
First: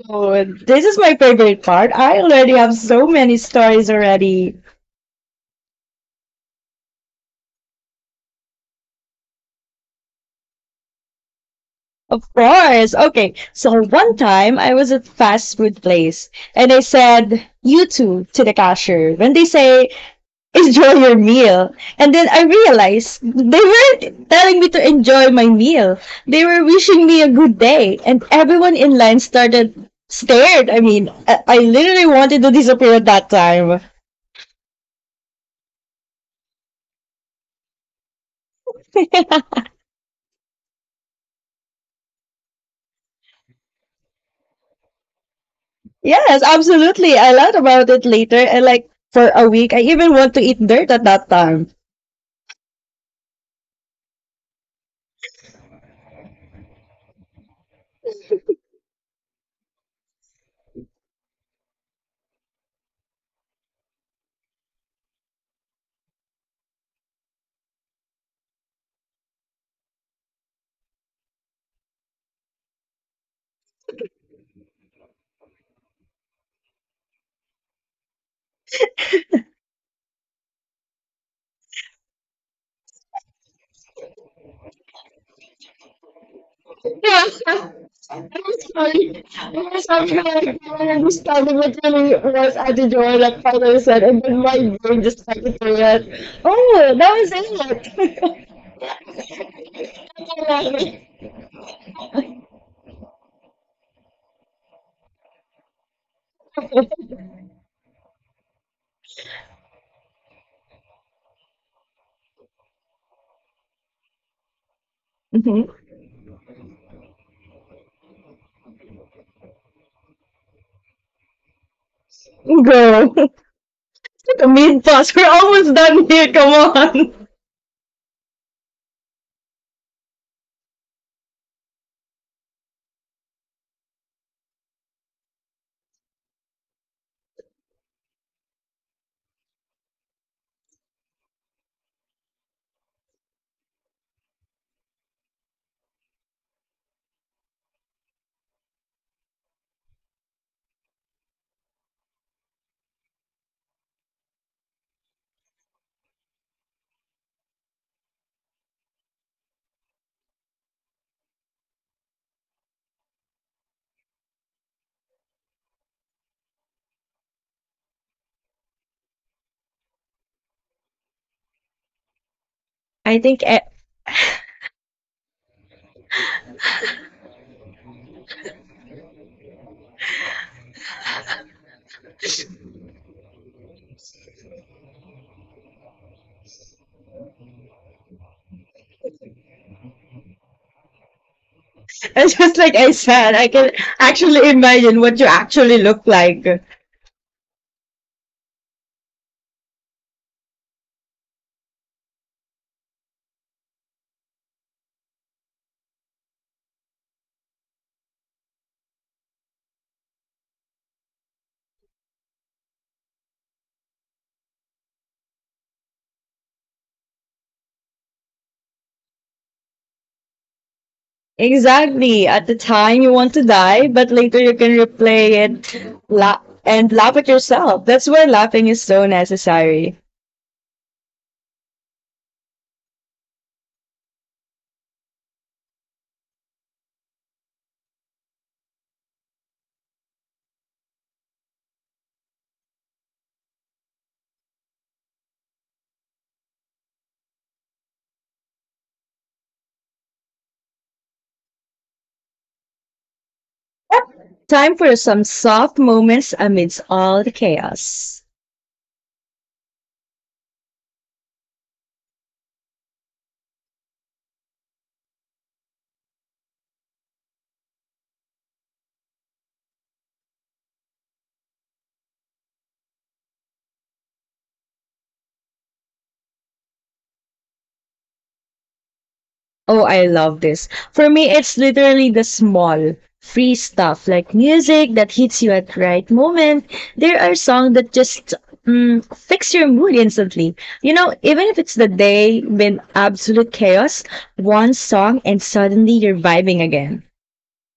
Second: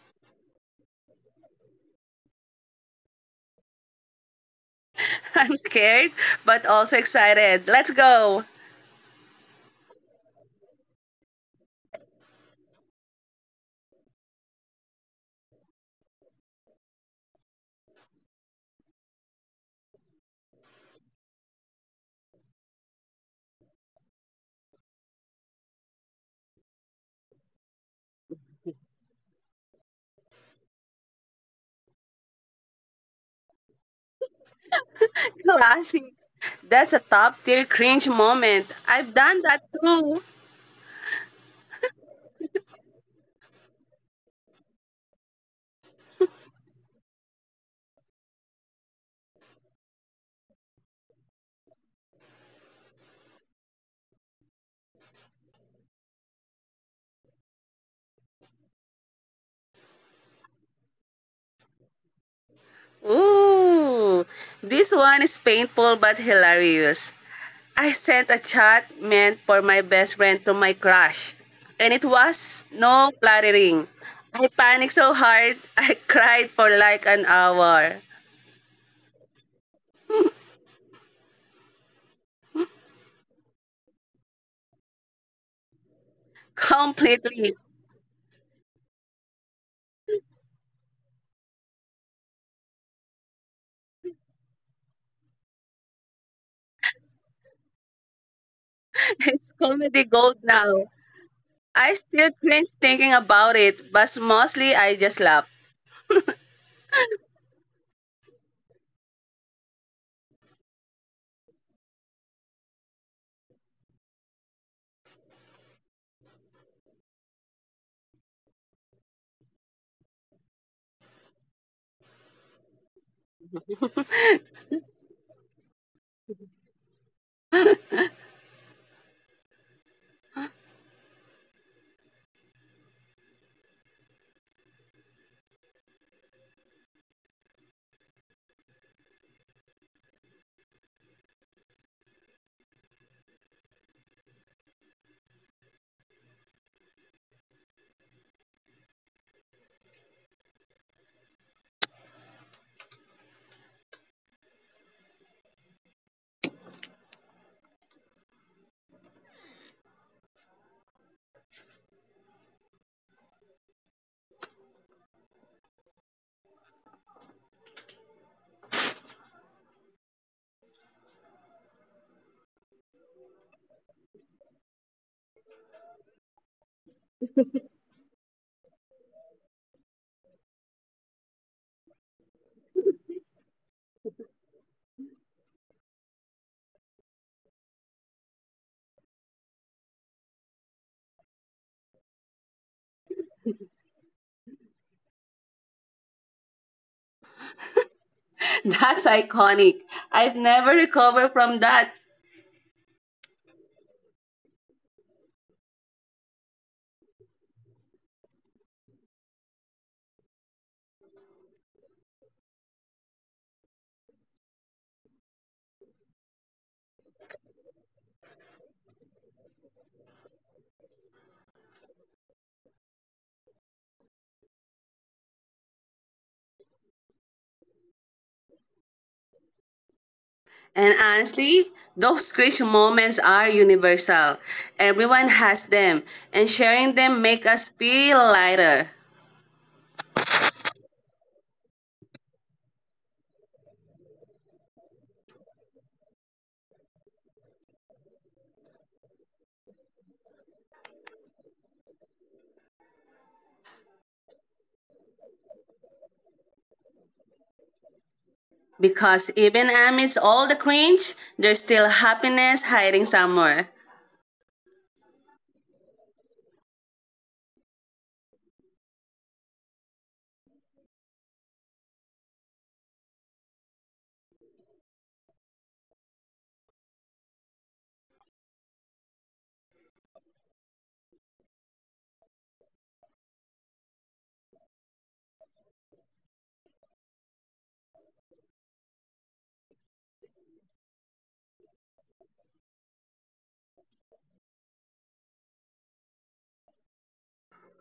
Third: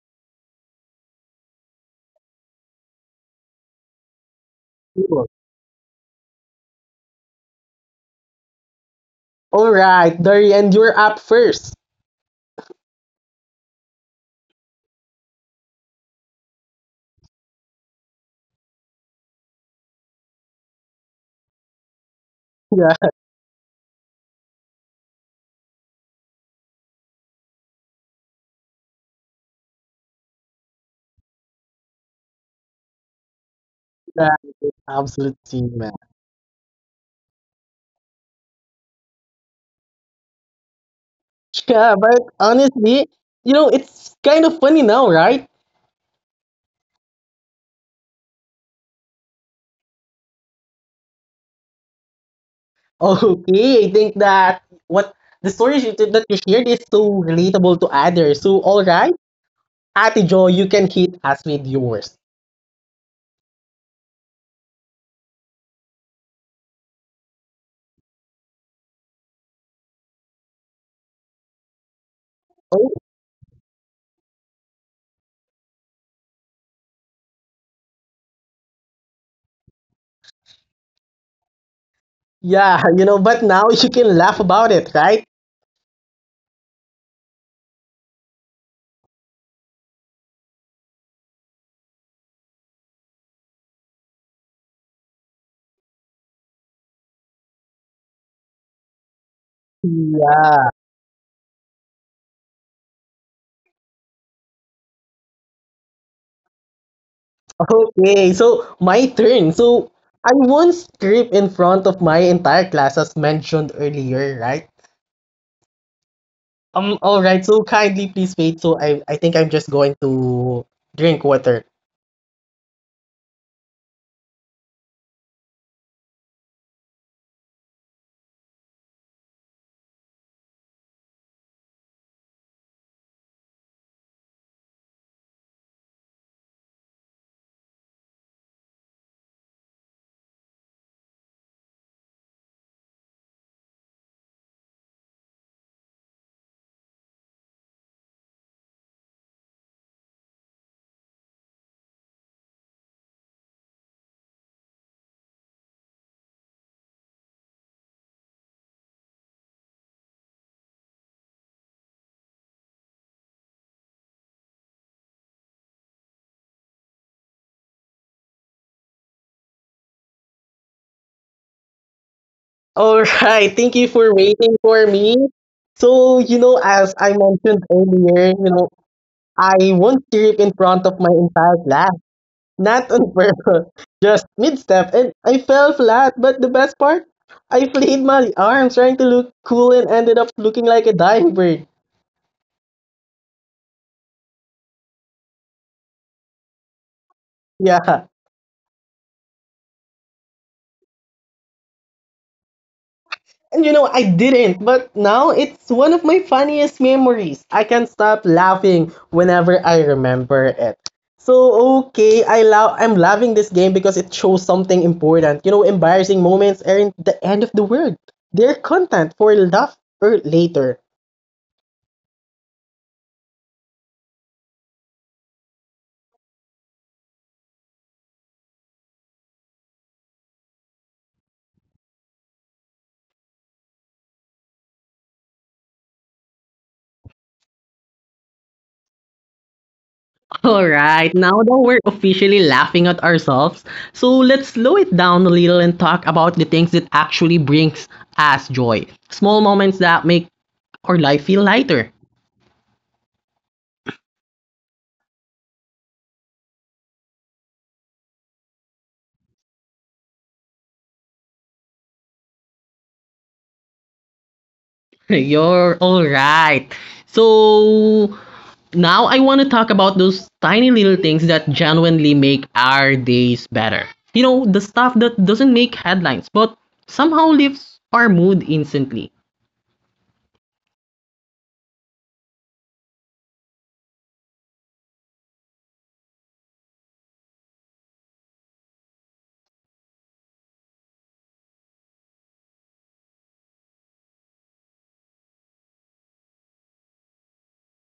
Speaker 2: Oh, and this is my favorite part. I already have so many stories already.
Speaker 1: Sure.
Speaker 3: I'm scared, but also excited. Let's go!
Speaker 1: All right, Darian, you're up first.
Speaker 2: Of course. Okay. So one time I was at fast food place and I said, you too, to the cashier. When they say, enjoy your meal. And then I
Speaker 1: Yeah,
Speaker 2: realized they weren't telling me to enjoy my meal. They were wishing me a good day. And everyone in line started stared. I mean, I, I literally wanted to disappear at that time.
Speaker 1: that is absolute team match.
Speaker 3: Classic. That's a top tier cringe moment. I've done that too.
Speaker 1: Yeah, but honestly, you know, it's kind of funny now, right?
Speaker 2: Yes, absolutely. I learned about it later and like for a week I even want to eat dirt at that time.
Speaker 1: Okay, I think that what the stories you, that you shared is so relatable to others. So, all right, Ate Jo, you can hit us with yours.
Speaker 3: Ooh. This one is painful but hilarious. I sent a chat meant for my best friend to my crush. And it was
Speaker 1: Oh,
Speaker 3: no flattering. I panicked so hard, I cried for like an hour.
Speaker 1: yeah, you know, but now you can laugh about it, right?
Speaker 2: Yeah,
Speaker 3: Completely.
Speaker 2: I'm sorry. I'm sorry, like, I understand what really was Ate Joy, like Father said, and then my brain just started to react. Oh, that was it.
Speaker 3: It's comedy gold
Speaker 1: Yeah.
Speaker 3: now.
Speaker 2: I
Speaker 3: I still cringe thinking about it, but mostly I just laugh.
Speaker 1: Okay, so my turn. So I once tripped in front of my entire class as mentioned earlier, right?
Speaker 2: mm-hmm.
Speaker 1: Um, all right, so kindly please wait. So I, I think I'm just going to drink water.
Speaker 2: Go. The main boss. We're almost done here. Come on.
Speaker 1: All
Speaker 2: I
Speaker 1: right,
Speaker 2: think
Speaker 1: thank
Speaker 2: I,
Speaker 1: you for waiting for me. So, you know, as I mentioned earlier, you know, I once tripped in front of my entire class. Not on purpose, just mid-step, and I fell flat. But the best part, I played my arms trying to look cool and ended up looking like a dying bird.
Speaker 2: it's just like I said, I can actually imagine what you actually look like.
Speaker 1: Yeah.
Speaker 3: That's iconic. I've never recovered from that.
Speaker 1: And you know, I didn't, but now it's one of my funniest memories. I can't stop laughing whenever I remember it. So okay, I love I'm loving this game because it shows something important. You know, embarrassing moments aren't the end of the world. They're content for laugh or later.
Speaker 2: Exactly. At the time, you want to die, but later you can replay it la- and laugh at yourself. That's why laughing is so necessary.
Speaker 3: And honestly, those cringe moments are universal. Everyone has them, and sharing them make us feel lighter.
Speaker 1: All right, now that we're officially laughing at ourselves, so let's slow it down a little and talk about the things that actually brings us joy. Small moments that make our life feel lighter.
Speaker 2: Time for some soft moments amidst all the chaos.
Speaker 3: Because even amidst all the cringe, there's still happiness hiding somewhere.
Speaker 1: You're all right. So now I want to talk about those tiny little things that genuinely make our days better. You know, the stuff that doesn't make headlines but somehow lifts our mood instantly.
Speaker 2: Oh, I love this. For me, it's literally the small, free stuff like music that hits you at right moment. There are songs that just mm, fix your mood instantly. You know, even if it's the day with absolute chaos, one song and suddenly you're vibing again.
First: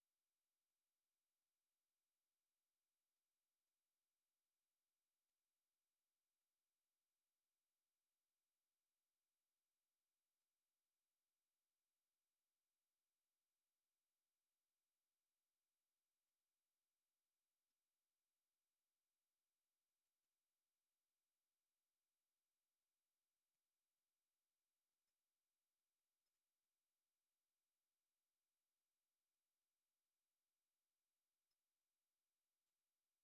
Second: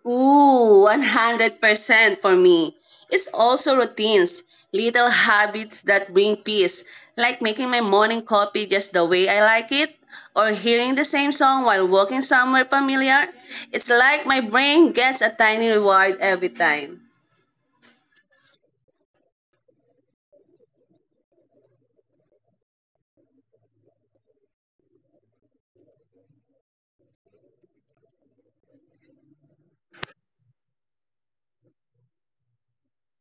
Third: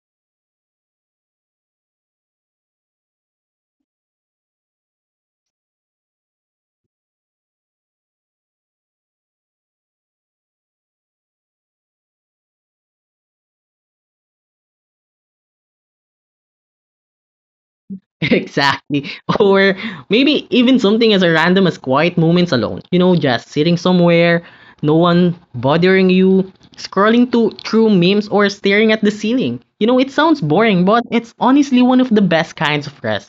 Speaker 3: Ooh, one hundred percent for me. It's also routines, little habits that bring peace, like making my morning coffee just the way I like it, or hearing the same song while walking somewhere familiar. It's like my brain gets a tiny reward every time.
Speaker 1: Exactly. Or maybe even something as a random as quiet moments alone. You know, just sitting somewhere, no one bothering you, scrolling to through memes or staring at the ceiling. You know, it sounds boring, but it's honestly one of the best kinds of rest.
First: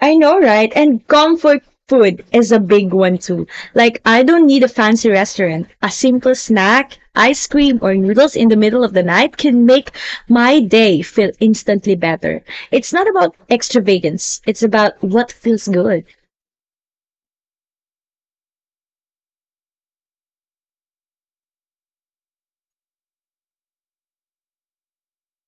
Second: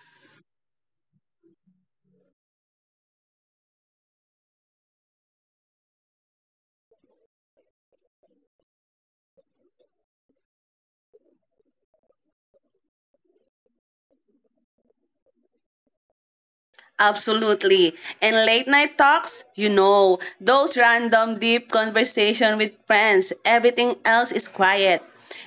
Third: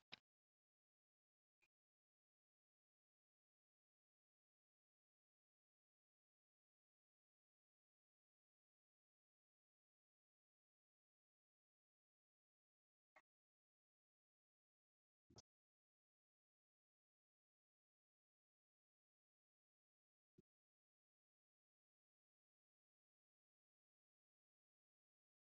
Speaker 2: I know, right? And comfort food is a big one too. Like, I don't need a fancy restaurant. A simple snack, ice cream, or noodles in the middle of the night can make my day feel instantly better. It's not about extravagance, it's about what feels good.
Speaker 3: Absolutely. And late night talks, you know, those random deep conversation with friends, everything else is quiet.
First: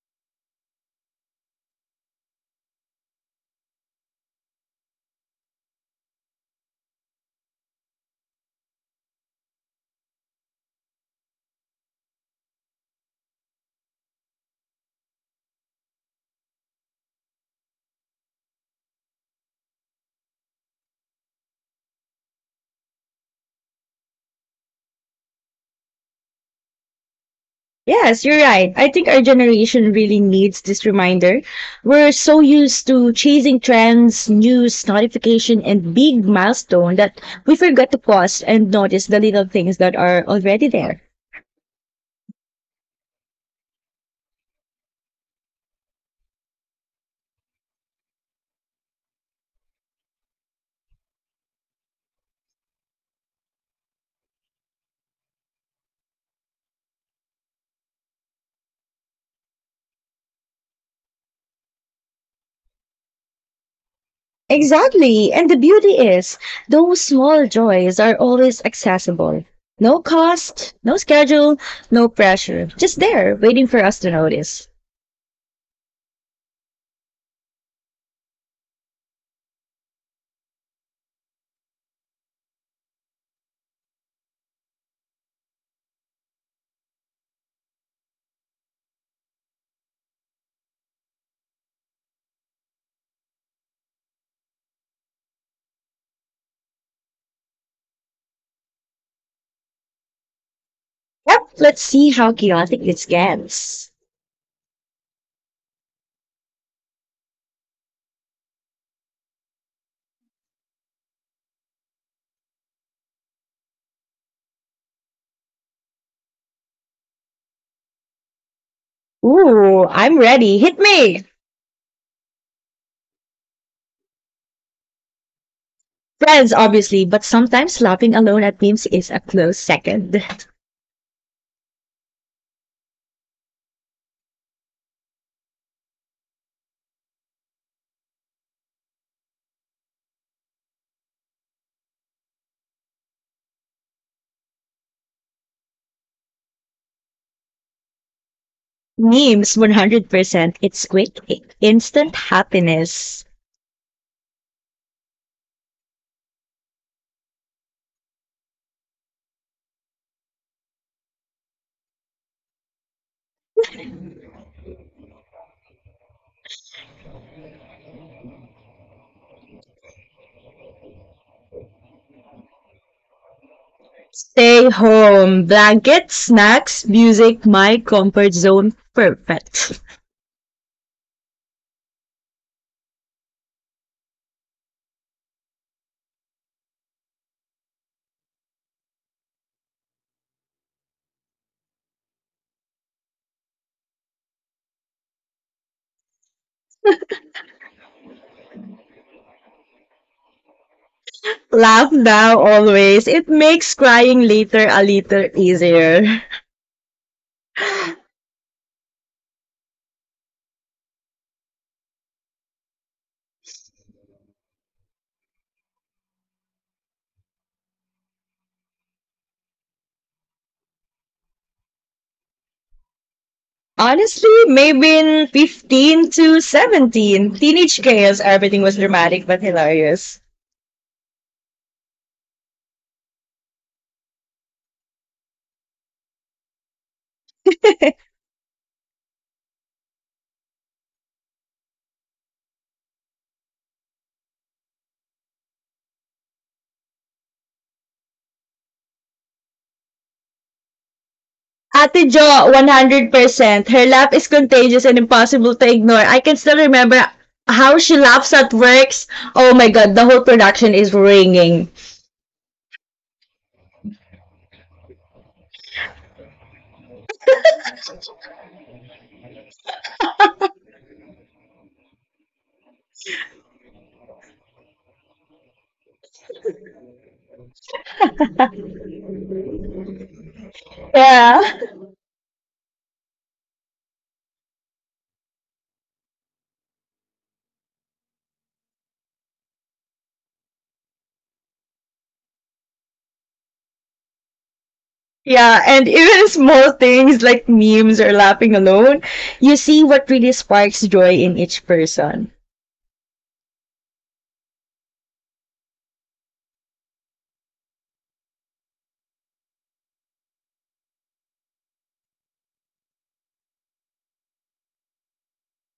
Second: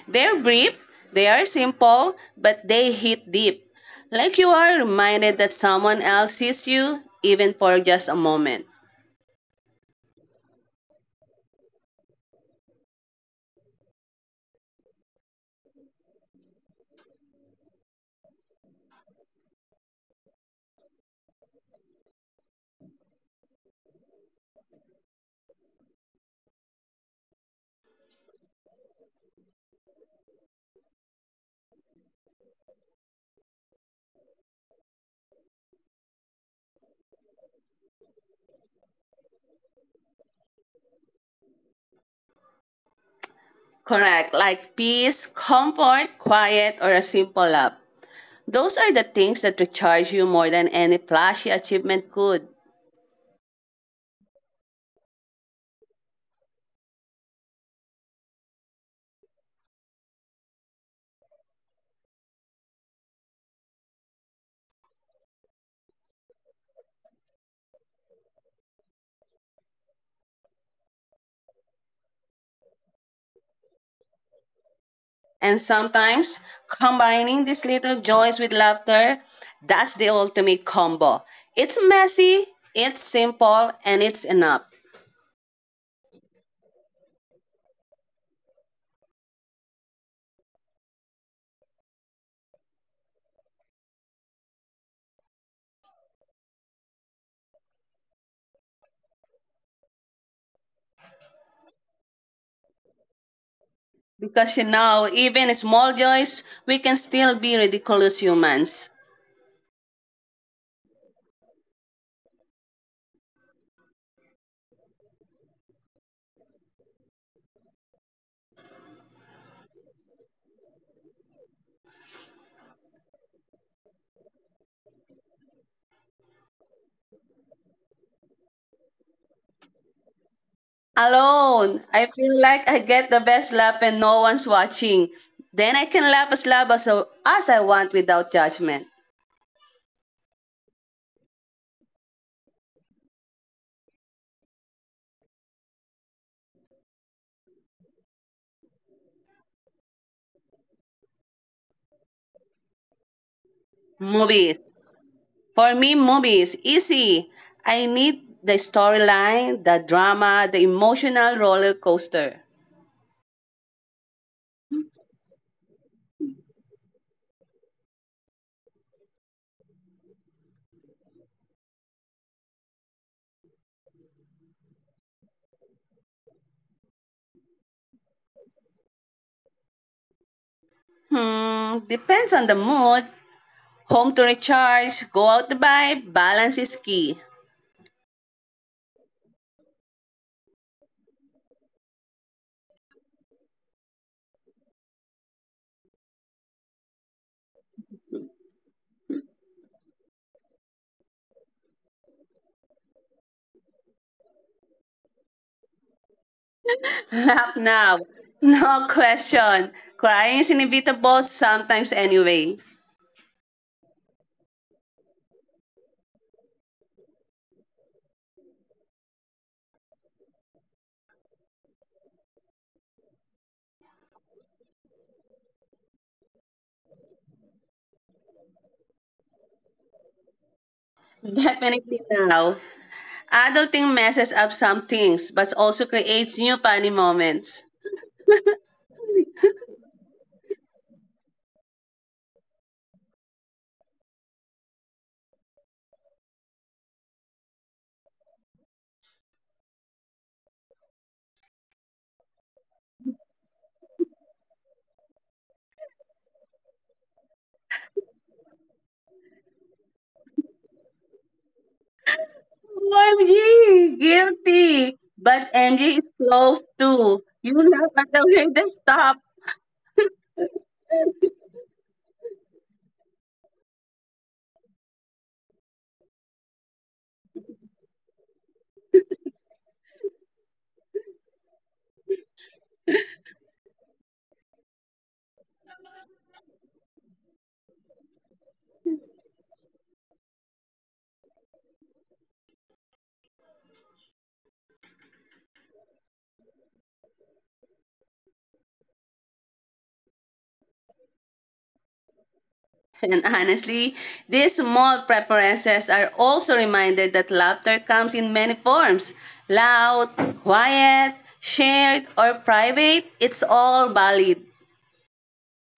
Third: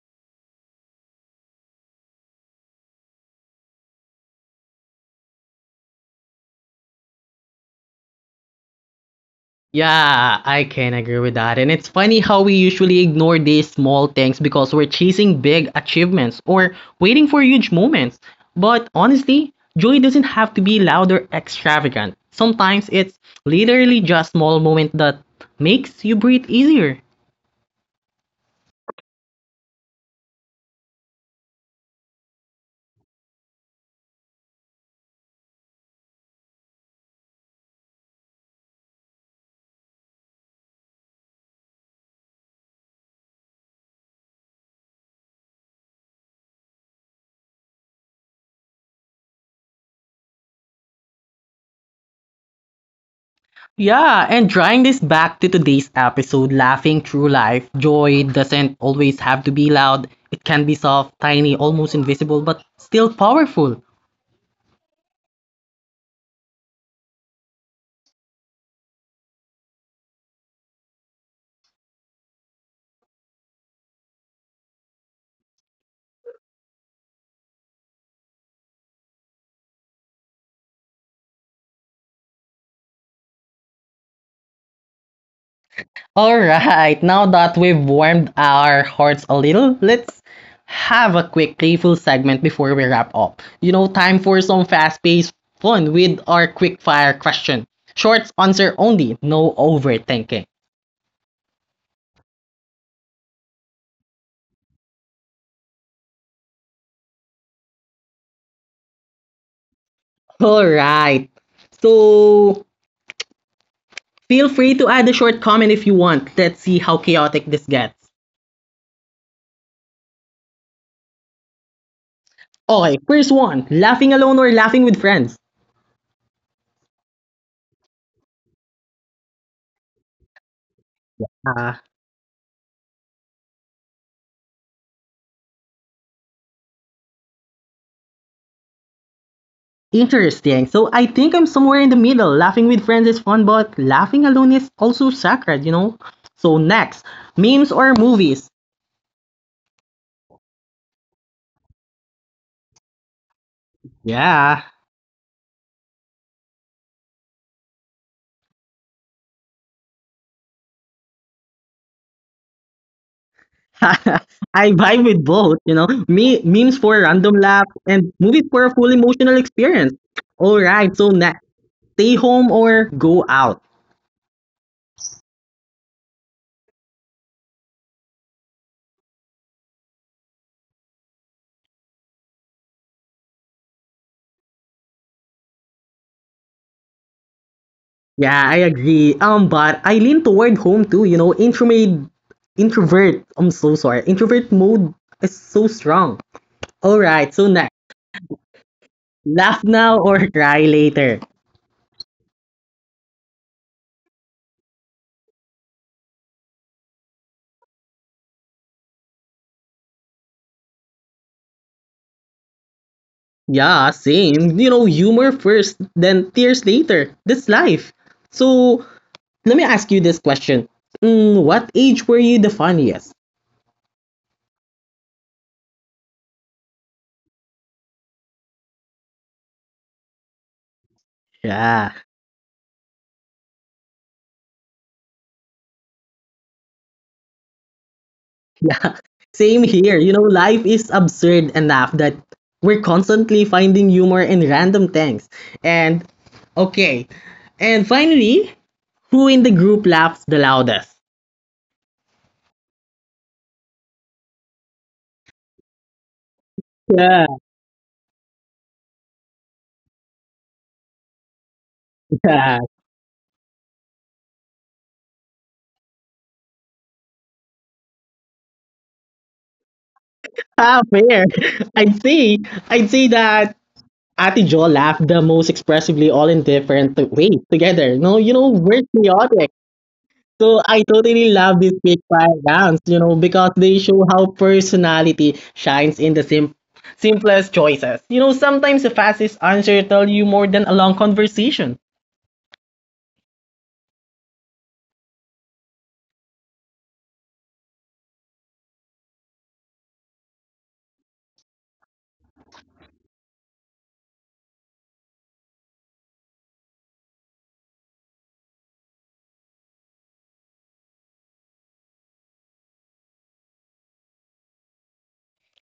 Speaker 3: They're brief, they are simple, but they hit deep. Like you are reminded that someone else sees you, even for just a moment.
Speaker 1: Yeah, I can agree with that. And it's funny how we usually ignore these small things because we're chasing big achievements or waiting for huge moments. But honestly, joy doesn't have to be loud or extravagant. Sometimes it's literally just small moment that makes you breathe easier.
Speaker 2: Yes, you're right. I think our generation really needs this reminder. We're so used to chasing trends, news, notification, and big milestone that we forget to pause and notice the little things that are already there.
Speaker 3: Correct, like peace, comfort, quiet, or a simple laugh. Those are the things that recharge you more than any flashy achievement could.
Speaker 1: Yeah, and drawing this back to today's episode, laughing through life, joy doesn't always have to be loud. It can be soft, tiny, almost invisible, but still powerful.
Speaker 2: Exactly. And the beauty is, those small joys are always accessible. No cost, no schedule, no pressure. Just there, waiting for us to notice.
Speaker 3: And sometimes combining these little joys with laughter, that's the ultimate combo. It's messy, it's simple, and it's enough.
Speaker 1: Alright, now that we've warmed our hearts a little, let's have a quick playful segment before we wrap up. You know, time for some fast paced fun with our quick fire question. Short answer only, no overthinking.
Speaker 2: Yep, let's see how chaotic this gets.
Speaker 3: Because you know, even small joys, we can still be ridiculous humans.
Speaker 1: Alright, so feel free to add a short comment if you want. Let's see how chaotic this gets.
Speaker 2: Ooh, I'm ready. Hit me!
Speaker 1: Okay, first one, laughing alone or laughing with friends?
Speaker 2: Friends, obviously, but sometimes laughing alone at memes is a close second.
Speaker 3: Alone,
Speaker 1: Ah,
Speaker 3: I feel like I get the best laugh and no one's watching. Then I can laugh as loud as, as I want without judgment.
Speaker 1: interesting. So I think I'm somewhere in the middle. Laughing with friends is fun, but laughing alone is also sacred, you know? So next, memes or movies?
Speaker 2: Memes, one hundred percent. It's quick, instant happiness.
Speaker 3: Movies.
Speaker 1: Yeah.
Speaker 3: For me, movies, easy. I need the storyline, the drama, the emotional roller coaster.
Speaker 1: I vibe with both, you know? Me memes for random laugh and movies for a full emotional experience. All right, so next, stay home or go out.
Speaker 2: Stay home. Blankets, snacks, music, my comfort zone. Perfect.
Speaker 3: Hmm, depends on the mood. Home to recharge, go out to vibe, balance is key.
Speaker 1: Yeah, I agree. Um, but I lean toward home too, you know, introvert introvert. I'm so sorry. Introvert mode is so strong. All right, so next, laugh now or cry later.
Speaker 2: Laugh now always. It makes crying later a little easier.
Speaker 3: Laugh now. No question. Crying is inevitable sometimes anyway.
Speaker 1: Yeah, same. You know, humor first, then tears later. That's life. So, let me ask you this question. Mm, what age were you the funniest?
Speaker 2: Honestly, maybe in fifteen to seventeen, teenage chaos, everything was dramatic but hilarious.
Speaker 1: Yeah,
Speaker 3: Definitely now. Adulting messes up some things, but also creates new funny moments.
Speaker 1: yeah. Same here. You know, life is absurd enough that we're constantly finding humor in random things. And, okay. And finally, who in the group laughs the loudest?
Speaker 2: Ate Jo, one hundred percent. Her laugh is contagious and impossible to ignore. I can still remember
Speaker 1: Yeah,
Speaker 2: how she laughs at works. Oh my God, the whole production is ringing.
Speaker 1: yeah.
Speaker 3: O M G! Guilty! But M J is close too. You laugh at the way they stop.
Speaker 1: Ah, fair. I'd say I'd say that Ati Jo laughed the most expressively, all in different t- ways together. No, you know, we're chaotic. So I totally
Speaker 2: Yeah.
Speaker 1: love these quick fire rounds, you know, because they show how personality shines in the sim- simplest choices. You know, sometimes the fastest answer tell you more than a long conversation.
Speaker 2: Yeah, and even small things like memes or laughing alone, you see what really sparks joy in each person.
Speaker 3: And honestly, these small preferences are also reminded that laughter comes in many forms. Loud, quiet, shared, or private, it's all valid.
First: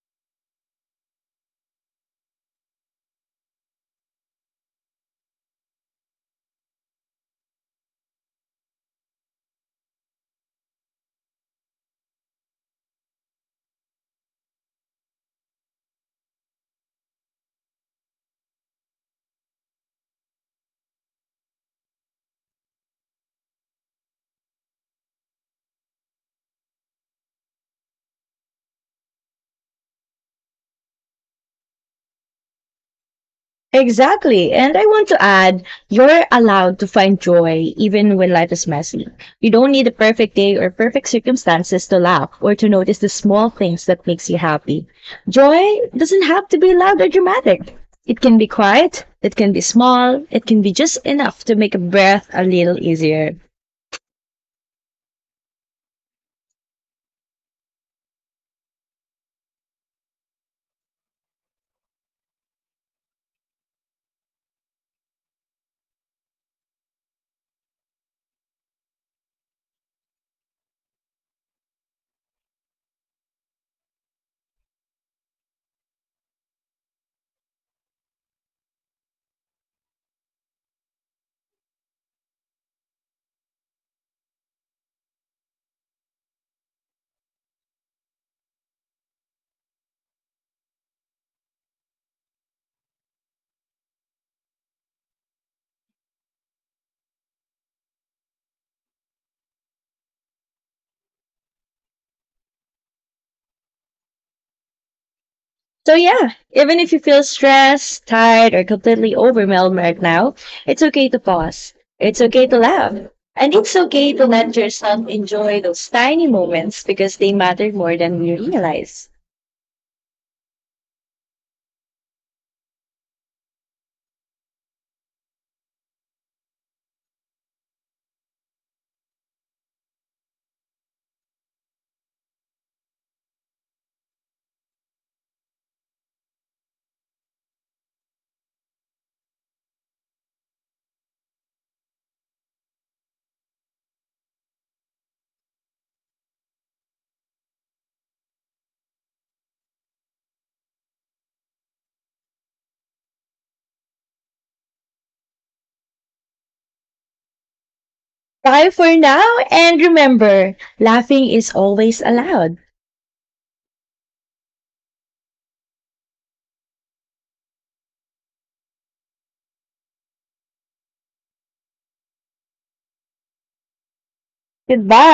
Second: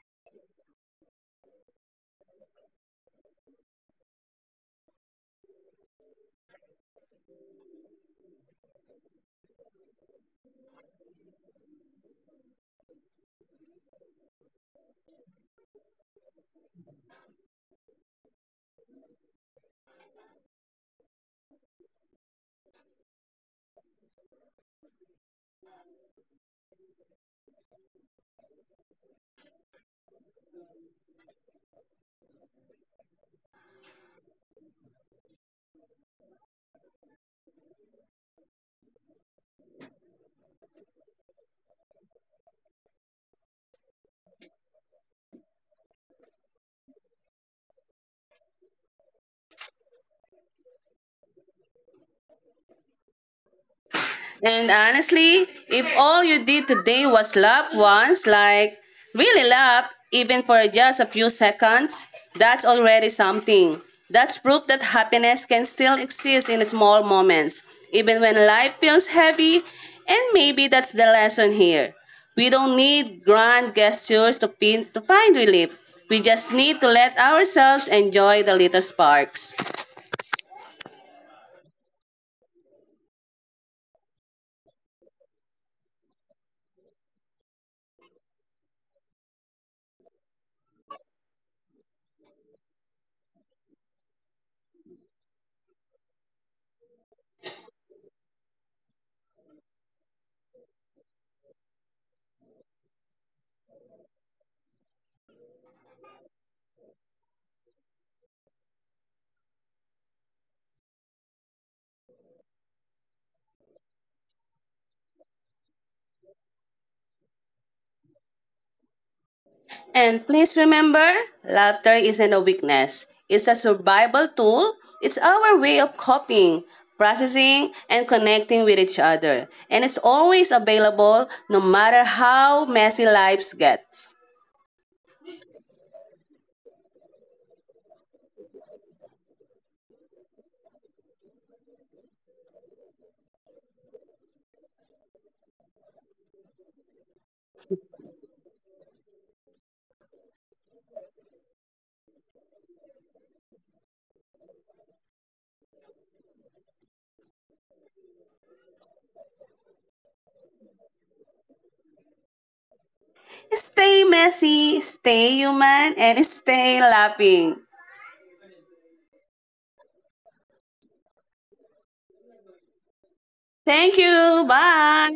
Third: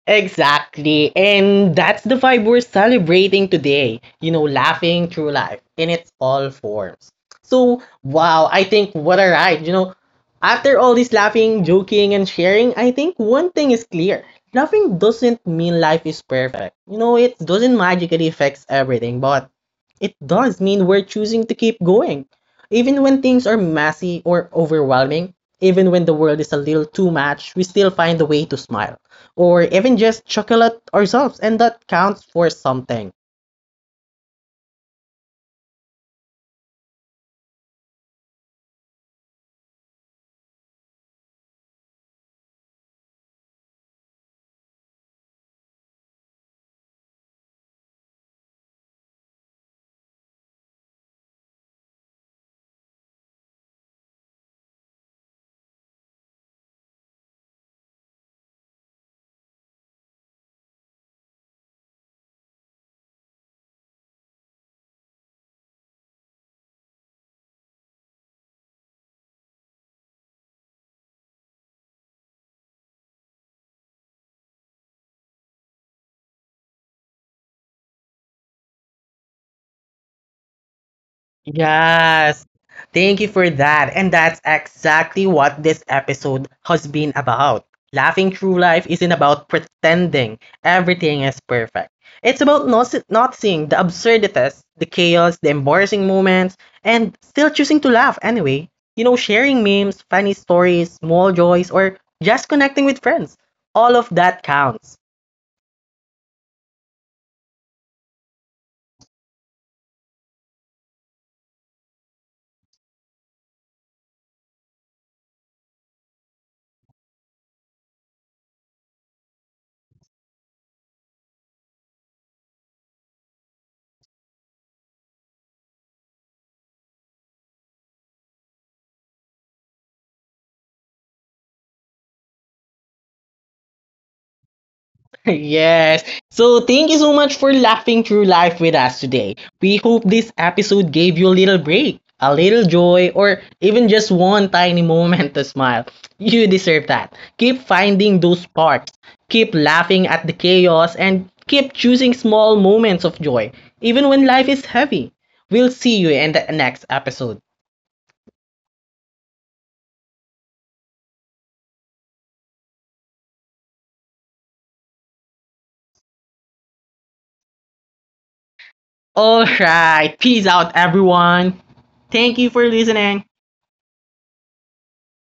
Speaker 1: Exactly. And that's the vibe we're celebrating today, you know, laughing through life in its all forms. So, wow, I think what a ride, you know. After all this laughing, joking, and sharing, I think one thing is clear. Laughing doesn't mean life is perfect. You know, it doesn't magically fix everything, but it does mean we're choosing to keep going. Even when things are messy or overwhelming, even when the world is a little too much, we still find a way to smile or even just chocolate ourselves, and that counts for something.
Speaker 2: Exactly. And I want to add, you're allowed to find joy even when life is messy. You don't need a perfect day or perfect circumstances to laugh or to notice the small things that makes you happy. Joy doesn't have to be loud or dramatic. It can be quiet, it can be small, it can be just enough to make a breath a little easier.
Speaker 3: And honestly, if all you did today was laugh once, like really laugh, even for just a few seconds, that's already something. That's proof that happiness can still exist in small moments, even when life feels heavy. And maybe that's the lesson here. We don't need grand gestures to, pin- to find relief. We just need to let ourselves enjoy the little sparks.
Speaker 1: Yes. Thank you for that. And that's exactly what this episode has been about. Laughing through life isn't about pretending everything is perfect. It's about not, not seeing the absurdities, the chaos, the embarrassing moments, and still choosing to laugh anyway. You know, sharing memes, funny stories, small joys, or just connecting with friends. All of that counts.
Speaker 2: So yeah, even if you feel stressed, tired, or completely overwhelmed right now, it's okay to pause. It's okay to laugh. And it's okay to let yourself enjoy those tiny moments because they matter more than we realize.
Speaker 3: And please remember, laughter isn't a weakness. It's a survival tool. It's our way of coping, processing, and connecting with each other. And it's always available no matter how messy lives gets.
Speaker 1: Yes. So thank you so much for laughing through life with us today. We hope this episode gave you a little break, a little joy, or even just one tiny moment to smile. You deserve that. Keep finding those sparks. Keep laughing at the chaos and keep choosing small moments of joy, even when life is heavy. We'll see you in the next episode.
Speaker 2: Bye for now and remember, laughing is always allowed.
Speaker 3: Stay messy, stay human, and stay laughing.
Speaker 1: All right. Peace out, everyone. Thank you for listening.
Speaker 3: Thank you. Bye.
Speaker 2: Goodbye.